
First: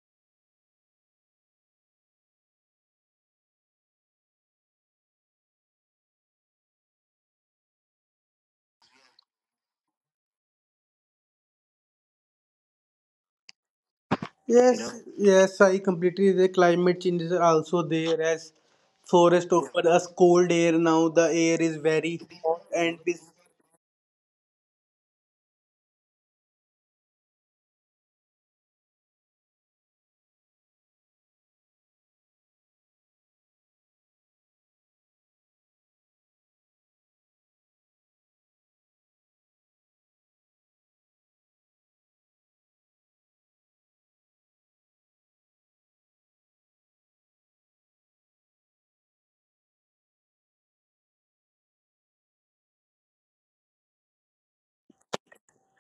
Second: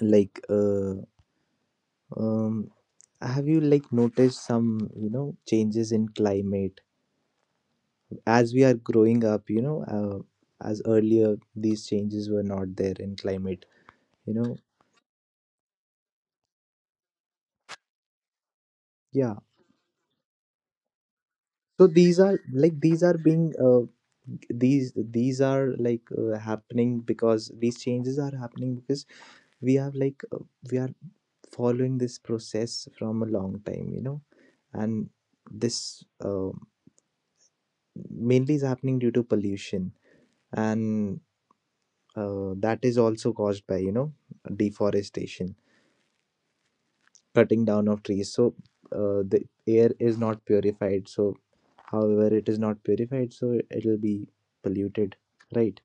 Speaker 2: like, um, have you like noticed some, you know, changes in climate as we are growing up, you know, as earlier these changes were not there in climate, you know.
Speaker 1: Yes, yeah. Yes, I completely the climate change is also there as
Speaker 2: Yeah,
Speaker 1: forest offer us cold air, now the air is
Speaker 2: so
Speaker 1: very
Speaker 2: these are
Speaker 1: hot
Speaker 2: like,
Speaker 1: and this
Speaker 2: these are like, happening, because these changes are happening because we have like, we are following this process from a long time, you know. And this, mainly is happening due to pollution, and that is also caused by, you know, deforestation, cutting down of trees. So the air is not purified, so however it is not purified, so it'll be polluted, right.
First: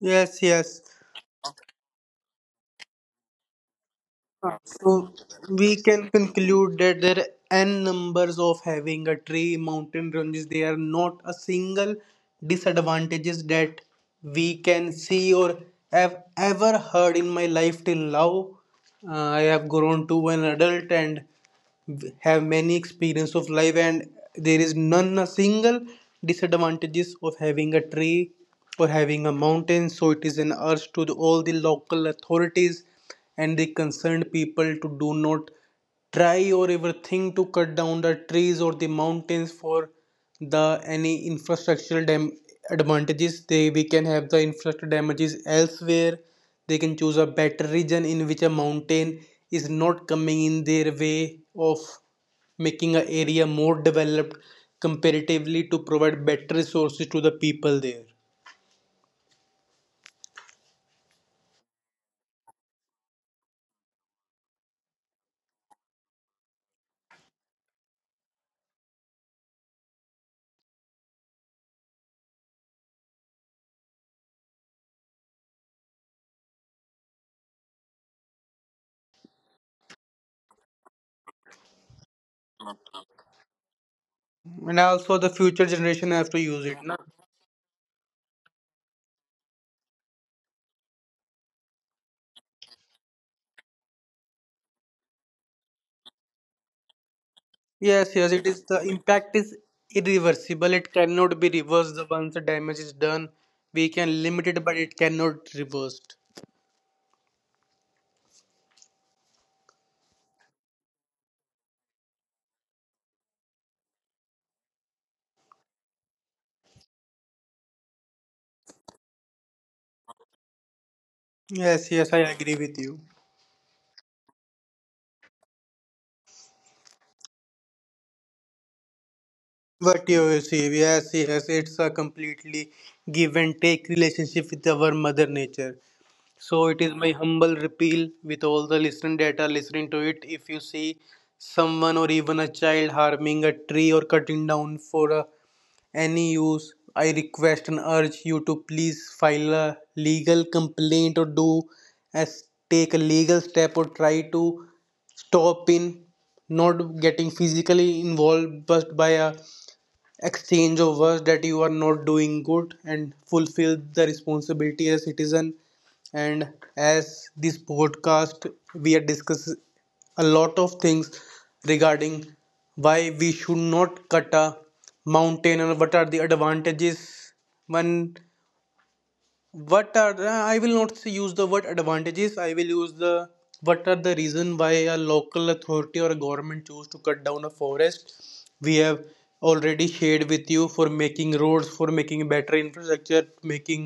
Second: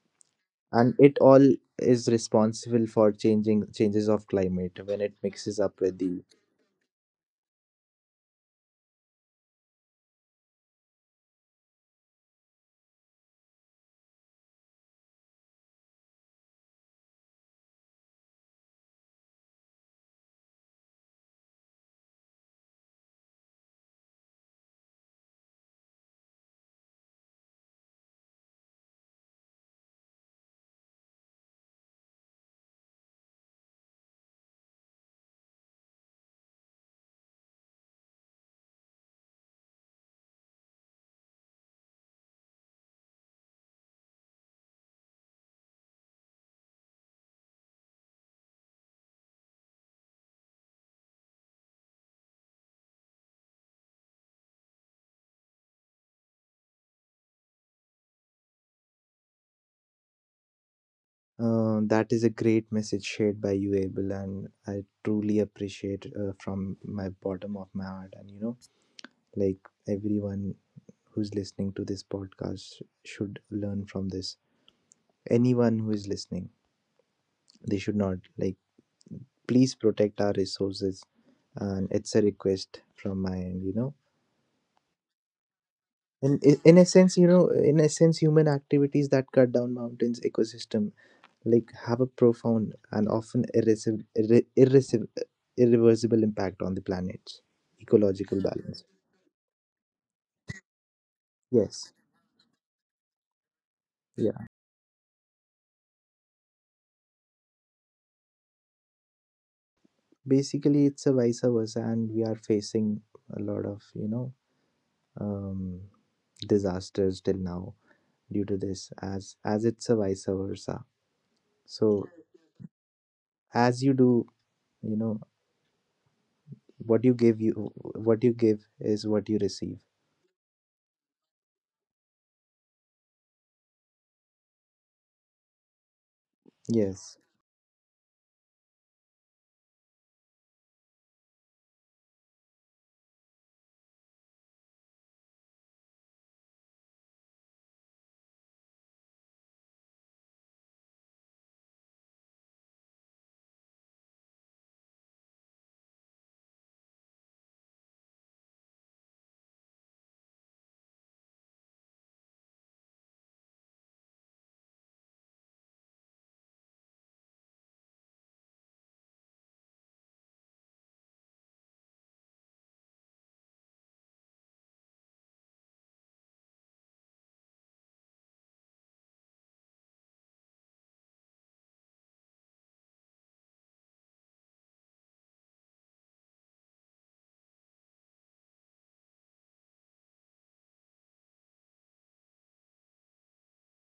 Speaker 1: yes, yes.
Speaker 2: And it all is responsible for changing changes of
Speaker 1: Ah,
Speaker 2: climate when it
Speaker 1: so
Speaker 2: mixes
Speaker 1: we
Speaker 2: up with
Speaker 1: can
Speaker 2: the.
Speaker 1: conclude that there are n numbers of having a tree, mountain ranges. There are not a single disadvantages that we can see or have ever heard in my life till now. I have grown to an adult and have many experience of life, and there is none a single disadvantages of having a tree or having a mountain. So it is an urge to the, all the local authorities and the concerned people to do not try or ever think to cut down the trees or the mountains for the any infrastructural advantages. They we can have the infrastructure damages elsewhere. They can choose a better region in which a mountain is not coming in their way of making a area more developed comparatively to provide better resources to the people there.
Speaker 2: That is a great message shared by you, Abel, and I truly appreciate, from my bottom of my heart. And you know, like, everyone who's listening to this podcast should learn from this. Anyone who is listening, they should not, like, please protect our resources, and it's a request from my end, you know.
Speaker 1: And also the future generation have
Speaker 2: and
Speaker 1: to
Speaker 2: i-
Speaker 1: use it,
Speaker 2: in a
Speaker 1: na?
Speaker 2: sense, you know, in a sense, human activities that cut down mountains ecosystem, like, have a profound and often irreversible impact on the planet's
Speaker 1: Yes, yes,
Speaker 2: ecological
Speaker 1: it is. The
Speaker 2: balance.
Speaker 1: impact is irreversible. It cannot be
Speaker 2: Yes.
Speaker 1: reversed. The once the damage is done. We can limit
Speaker 2: Yeah,
Speaker 1: it, but it cannot reversed.
Speaker 2: basically it's a vice versa, and we are facing a lot of, you know, um, disasters till now due to this, as it's a vice versa.
Speaker 1: Yes,
Speaker 2: So
Speaker 1: yes, I agree with you.
Speaker 2: as you do, you know, what you give you what you give is what you receive.
Speaker 1: What you see, yes, yes, it's a completely give and take relationship with our mother nature. So it is my
Speaker 2: Yes.
Speaker 1: humble appeal with all the listening data listening to it. If you see someone or even a child harming a tree or cutting down for a any use, I request and urge you to please file a legal complaint or do as take a legal step or try to stop in not getting physically involved just by a exchange of words that you are not doing good, and fulfill the responsibility as citizen. And as this podcast we are discussing a lot of things regarding why we should not cut a mountain, and what are the advantages one, what are the, I will not use the word advantages, I will use the what are the reason why a local authority or a government choose to cut down a forest. We have already shared with you, for making roads, for making better infrastructure, making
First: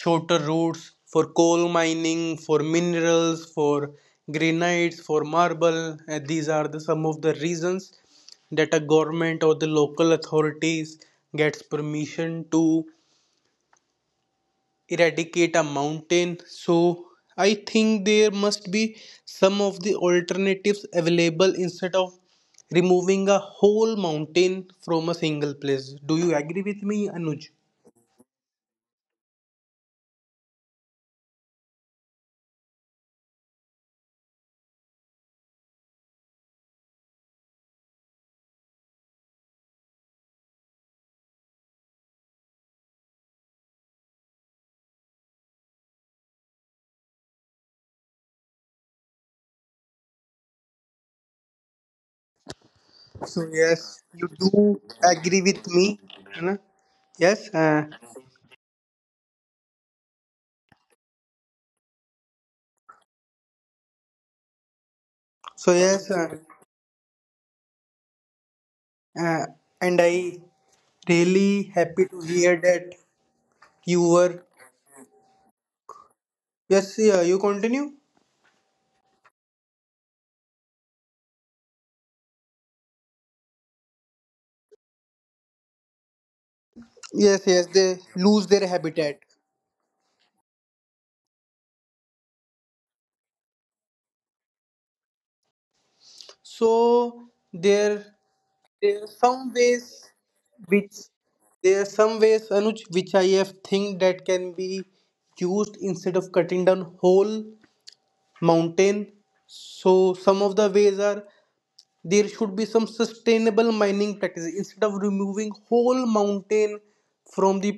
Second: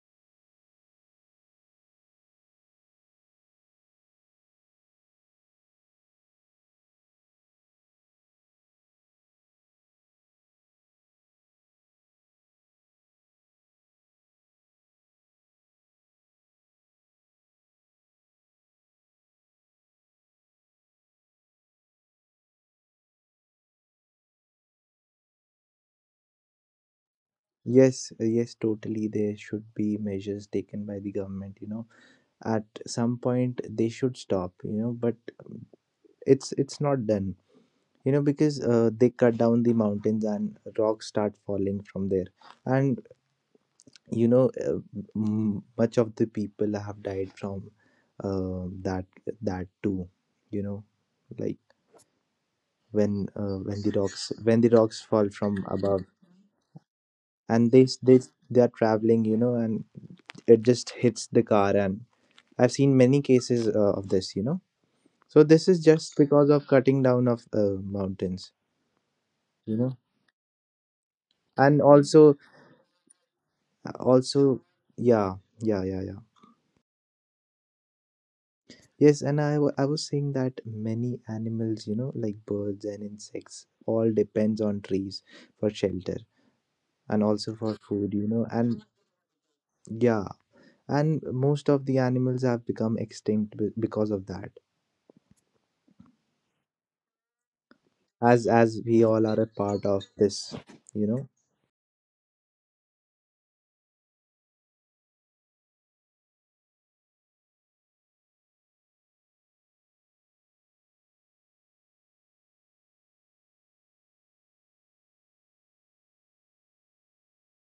Speaker 1: shorter routes, for coal mining, for minerals, for granites, for marble, and these are the some of the reasons that a government or the local authorities gets permission to eradicate a mountain. So I think there must be some of the alternatives available instead of removing a whole mountain from a single place. Do you agree with me, Anuj?
Speaker 2: Yes, yes, totally, there should be measures taken by the government, you know. At some point they should stop, you know, but it's not done, you know, because they cut down the mountains and rocks start falling from there. And you know, much of the people have died from, that, that too, you know, like, when
Speaker 1: So
Speaker 2: when
Speaker 1: yes,
Speaker 2: the rocks,
Speaker 1: you do
Speaker 2: when the rocks fall
Speaker 1: agree
Speaker 2: from
Speaker 1: with me,
Speaker 2: above,
Speaker 1: है ना? Yes.
Speaker 2: and they
Speaker 1: Uh,
Speaker 2: they are traveling, you know, and it just hits the car. And I've seen many cases, of this, you know. So this
Speaker 1: so
Speaker 2: is
Speaker 1: yes,
Speaker 2: just because of cutting down of, mountains,
Speaker 1: uh,
Speaker 2: you know.
Speaker 1: and I really
Speaker 2: And
Speaker 1: happy to
Speaker 2: also,
Speaker 1: hear that you were.
Speaker 2: also, yeah, yeah, yeah, yeah.
Speaker 1: Yes, yeah, you continue.
Speaker 2: Yes, and I was saying that many animals, you know, like birds and insects, all depends on trees for shelter, and
Speaker 1: Yes,
Speaker 2: also
Speaker 1: yes,
Speaker 2: for
Speaker 1: they
Speaker 2: food, you know,
Speaker 1: lose their
Speaker 2: and
Speaker 1: habitat.
Speaker 2: yeah, and most of the animals have become extinct because of that.
Speaker 1: So there
Speaker 2: As
Speaker 1: there
Speaker 2: we
Speaker 1: are
Speaker 2: all are
Speaker 1: some
Speaker 2: a part
Speaker 1: ways
Speaker 2: of this,
Speaker 1: which
Speaker 2: you know,
Speaker 1: there are some ways, Anuj, which I have think that can be used instead of cutting down whole mountain. So some of the ways are there should be some sustainable mining practices instead of removing whole mountain from the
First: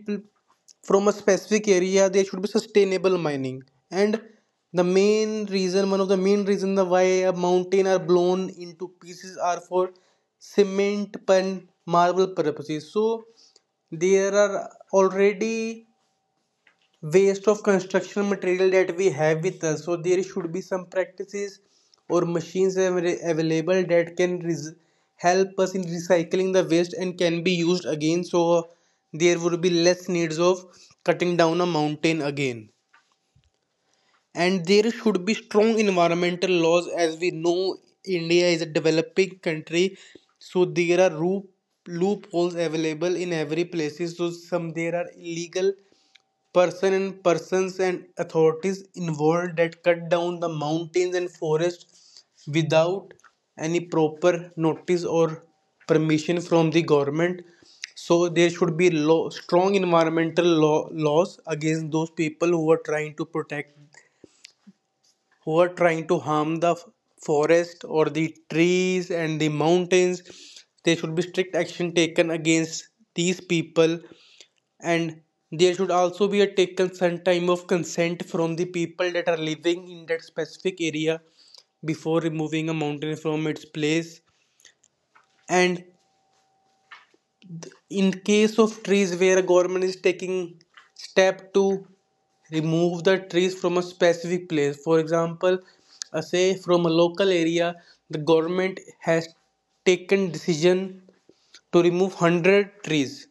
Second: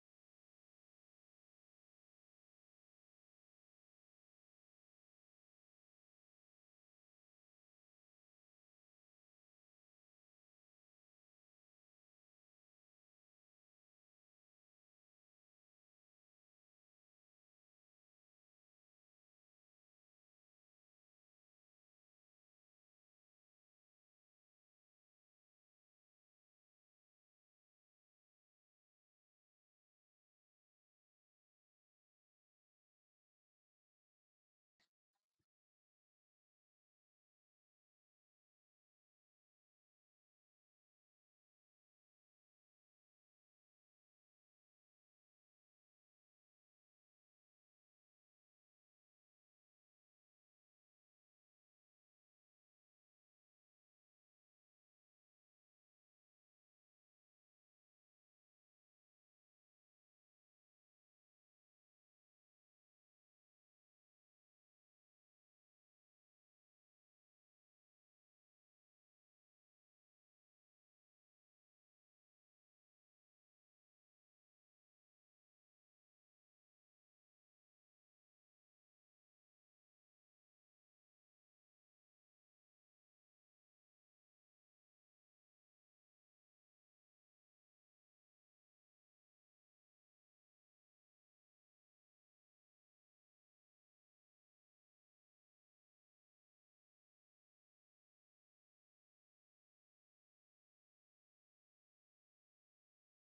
Speaker 1: from a specific area. There should be sustainable mining. And the main reason, one of the main reason the why a mountain are blown into pieces are for cement and marble purposes. So there are already waste of construction material that we have with us, so there should be some practices or machines available that can help us in recycling the waste and can be used again. So there would be less needs of cutting down a mountain again. And there should be strong environmental laws. As we know, India is a developing country, so there are loopholes available in every places. So some there are illegal person and persons and authorities involved that cut down the mountains and forests without any proper notice or permission from the government. So there should be law, strong environmental law, laws against those people who are trying to protect, who are trying to harm the forest or the trees and the mountains. There should be strict action taken against these people. And there should also be a taken some time of consent from the people that are living in that specific area before removing a mountain from its place. And in case of trees where a government is taking step to remove the trees from a specific place, for example, say from a local area the government has taken decision to remove 100 trees.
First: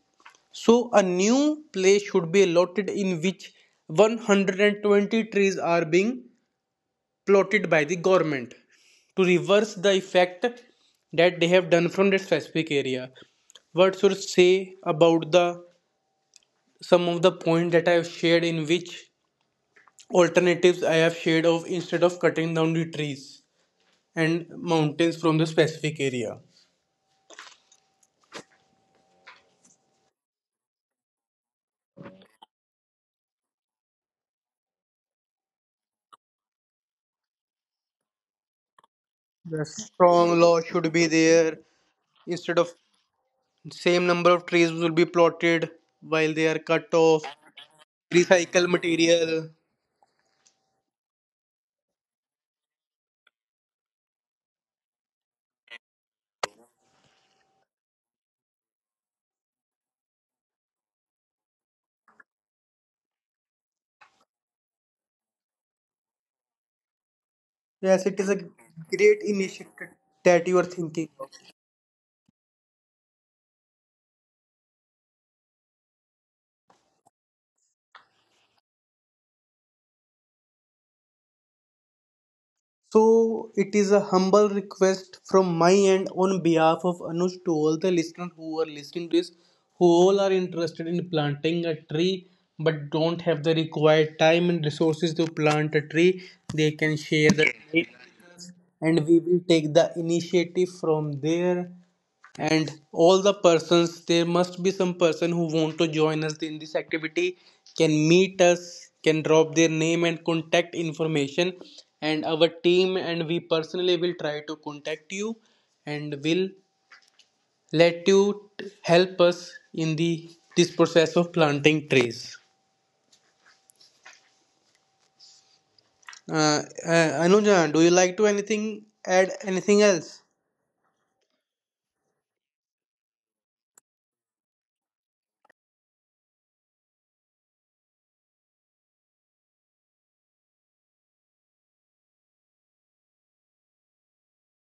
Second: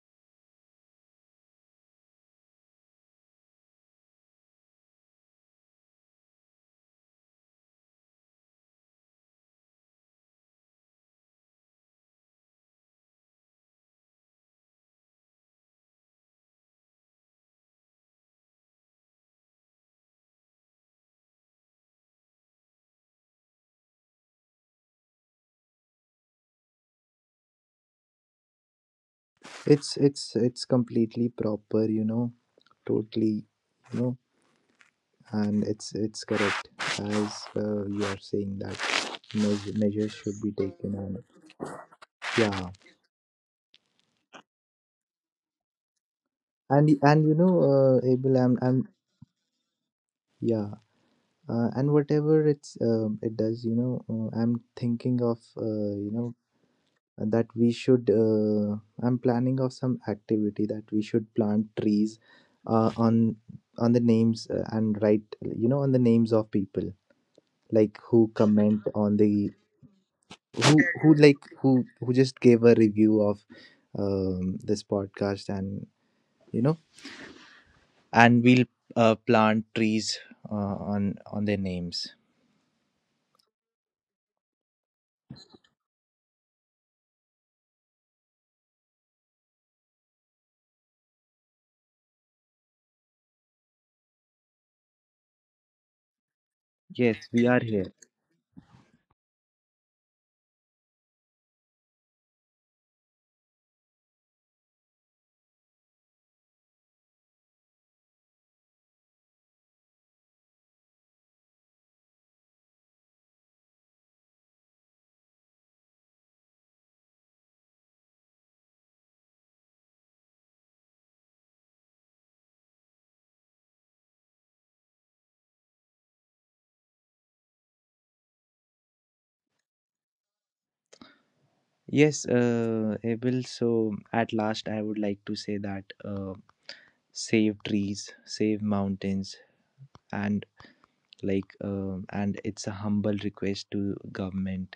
Speaker 1: So, a new place should be allotted in which 120 trees are being plotted by the government to reverse the effect that they have done from that specific area. What should I say about the some of the points that I have shared in which alternatives I have shared of instead of cutting down the trees and mountains from the specific area.
Speaker 2: it's it's completely proper, you know, totally, you know, and it's correct, as you are saying that
Speaker 1: The
Speaker 2: measures should be
Speaker 1: strong law
Speaker 2: taken
Speaker 1: should
Speaker 2: on.
Speaker 1: be there
Speaker 2: Yeah.
Speaker 1: instead of same number of trees will be plotted while they are
Speaker 2: and
Speaker 1: cut
Speaker 2: and you
Speaker 1: off.
Speaker 2: know, Abel, I'm,
Speaker 1: Recycle material.
Speaker 2: yeah, and whatever it's, it does, you know, I'm thinking of, you know, that we should, I'm planning of some activity that we should plant trees, uh, on on the names, and write, you know, on the names of people, like,
Speaker 1: Yes, it
Speaker 2: who
Speaker 1: is a
Speaker 2: comment on
Speaker 1: great
Speaker 2: the,
Speaker 1: initiative that you are
Speaker 2: who,
Speaker 1: thinking of.
Speaker 2: who just gave a review of, this podcast. And you know, and we'll, plant trees, on their names.
Speaker 1: So it is a humble request from my end on behalf of Anush to all the listeners who are listening to this, who all are interested in planting a tree but don't have the required time and resources to plant a tree. They can
Speaker 2: Yes,
Speaker 1: share the
Speaker 2: we are
Speaker 1: tree,
Speaker 2: here.
Speaker 1: and we will take the initiative from there, and all the persons there must be some person who want to join us in this activity can meet us, can drop their name and contact information, and our team and we personally will try to contact you and will let you help us in the this process of planting trees. uh, Anuja, do you like to anything add anything else,
Speaker 2: Yes, Abel. So at last, I would like to say that, save trees, save mountains, and like, and it's a humble request to government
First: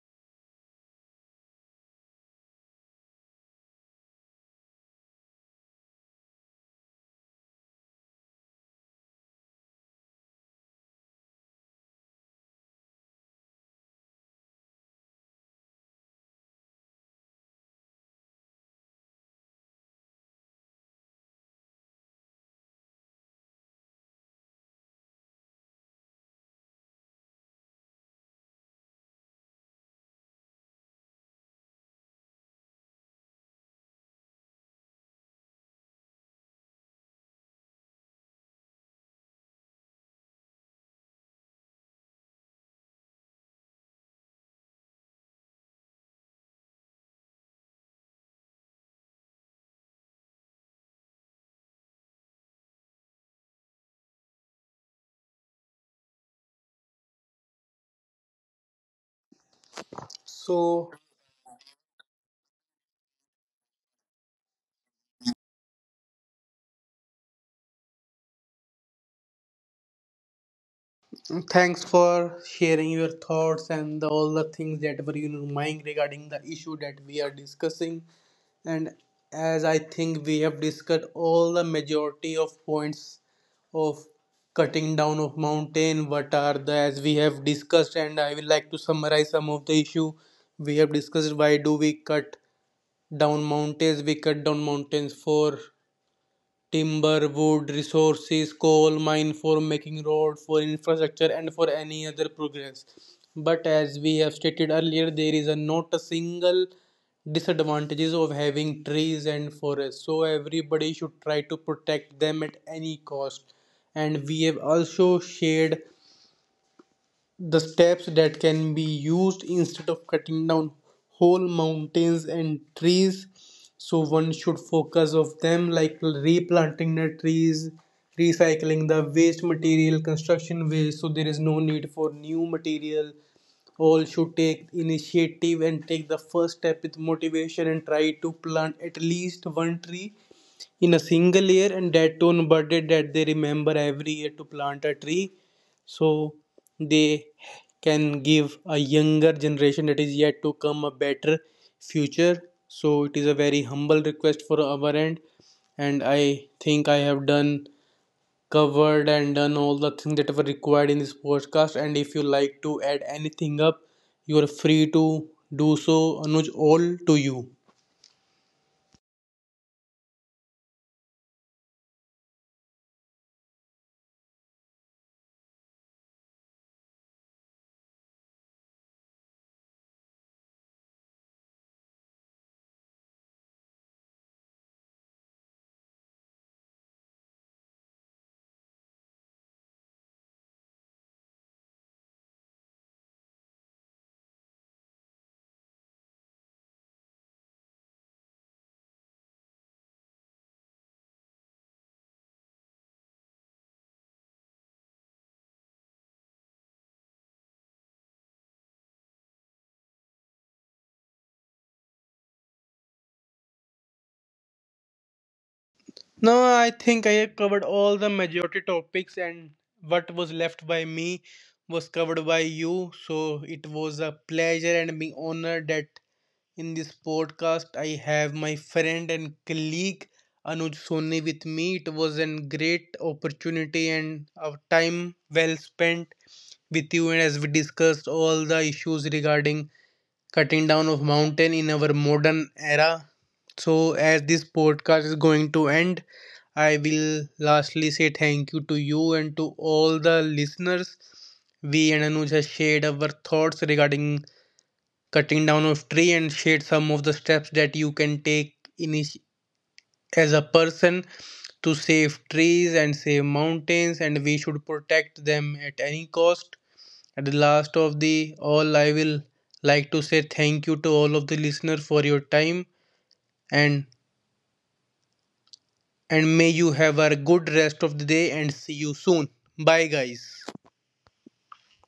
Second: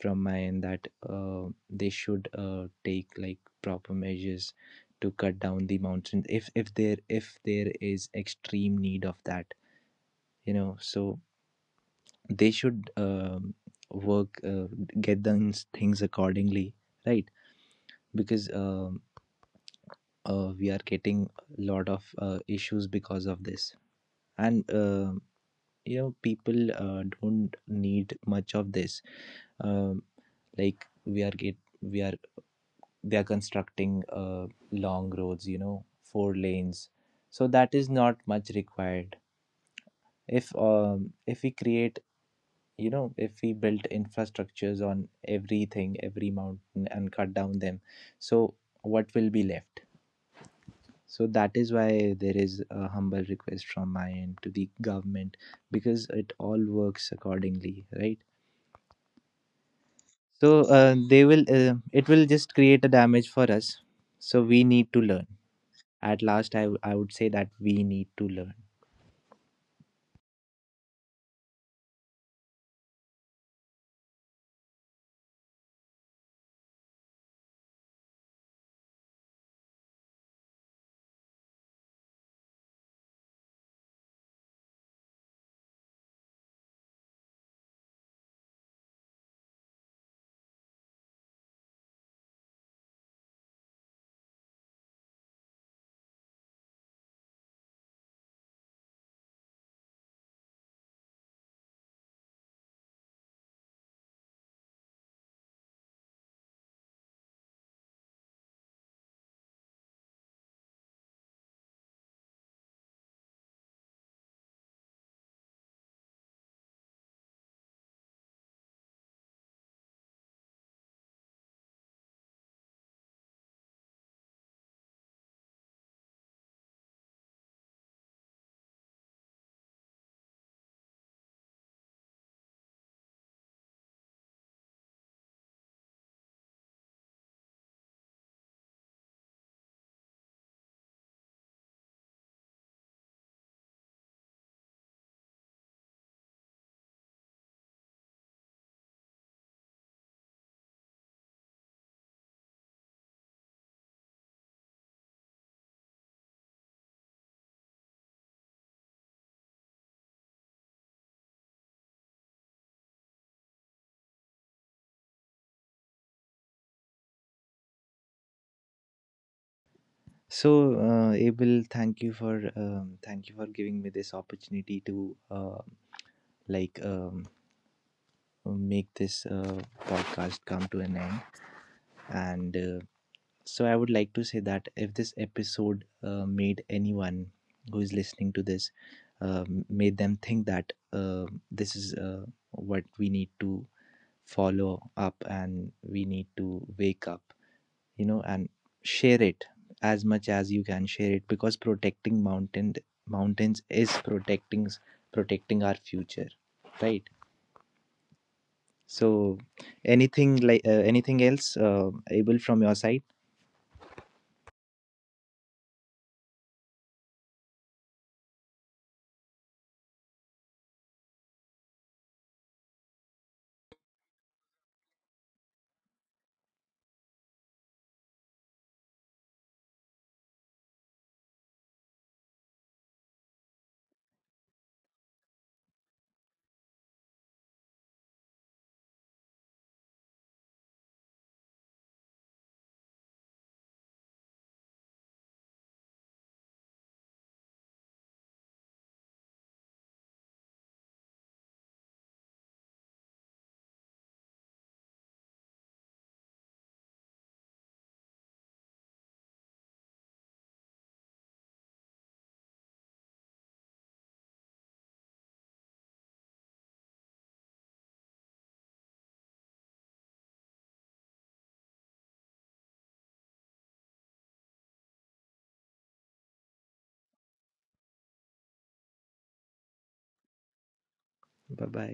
Speaker 2: from my end, that, they should, take like proper measures to cut down the mountains, if there, if there is extreme need of that, you know. So they should, work, get done things accordingly, right. Because we are getting a lot of, issues because of this. And you know, people, don't need much of this, um, like, we are, they are constructing, long roads, you know, four lanes. So that is not much required. If if we create, you know, if we built infrastructures on everything, every mountain, and cut down them, so what will be left? So that is why there is a humble request from my end to the government, because it all works accordingly, right. So
Speaker 1: so
Speaker 2: they will it will just create a damage for us. So we need to learn. At last, I would say that we need to learn.
Speaker 1: thanks for sharing your thoughts and the, all the things that were in your mind regarding the issue that we are discussing. And as I think we have discussed all the majority of points of cutting down of mountain, what are the as we have discussed, and I will like to summarize some of the issue we have discussed. Why do we cut down mountains? We cut down mountains for timber, wood, resources, coal mine, for making road, for infrastructure, and for any other progress. But as we have stated earlier, there is a not a single disadvantages of having trees and forests. So everybody should try to protect them at any cost. And we have also shared the steps that can be used instead of cutting down whole mountains and trees. So one should focus of them like replanting the trees, recycling the waste material, construction waste. So there is no need for new material. All should take initiative and take the first step with motivation and try to plant at least one tree in a single year, and that tone birthday that they remember every year to plant a tree, so they can give a younger generation that is yet to come a better future. So it is a very humble request for our end, and I think I have done covered and done all the things that were required in this podcast, and if you like to add anything up, you are free to do so. Anuj, all to you.
Speaker 2: So Abel, thank you for, thank you for giving me this opportunity to, like, make this, podcast come to an end. And So I would like to say that if this episode, made anyone who is listening to this, made them think that, this is, what we need to follow up, and we need to wake up, you know, and share it as much as you can share it, because protecting mountains is protecting, our future, right. So, anything, like, anything else, Abel, from your side?
Speaker 1: No, I think I have covered all the majority topics, and what was left by me was covered by you. So it was a pleasure and being honored that in this podcast I have my friend and colleague Anuj Soni with me. It was a great opportunity and a time well spent with you, and as we discussed all the issues regarding cutting down of mountain in our modern era. So as this podcast is going to end, I will lastly say thank you to you and to all the listeners. We and Anuj has shared our thoughts regarding cutting down of tree and shared some of the steps that you can take in as a person to save trees and save mountains, and we should protect them at any cost. At the last of the all, I will like to say thank you to all of the listeners for your time, and may you have a good rest of the day and see you soon. Bye guys.
Speaker 2: Bye bye.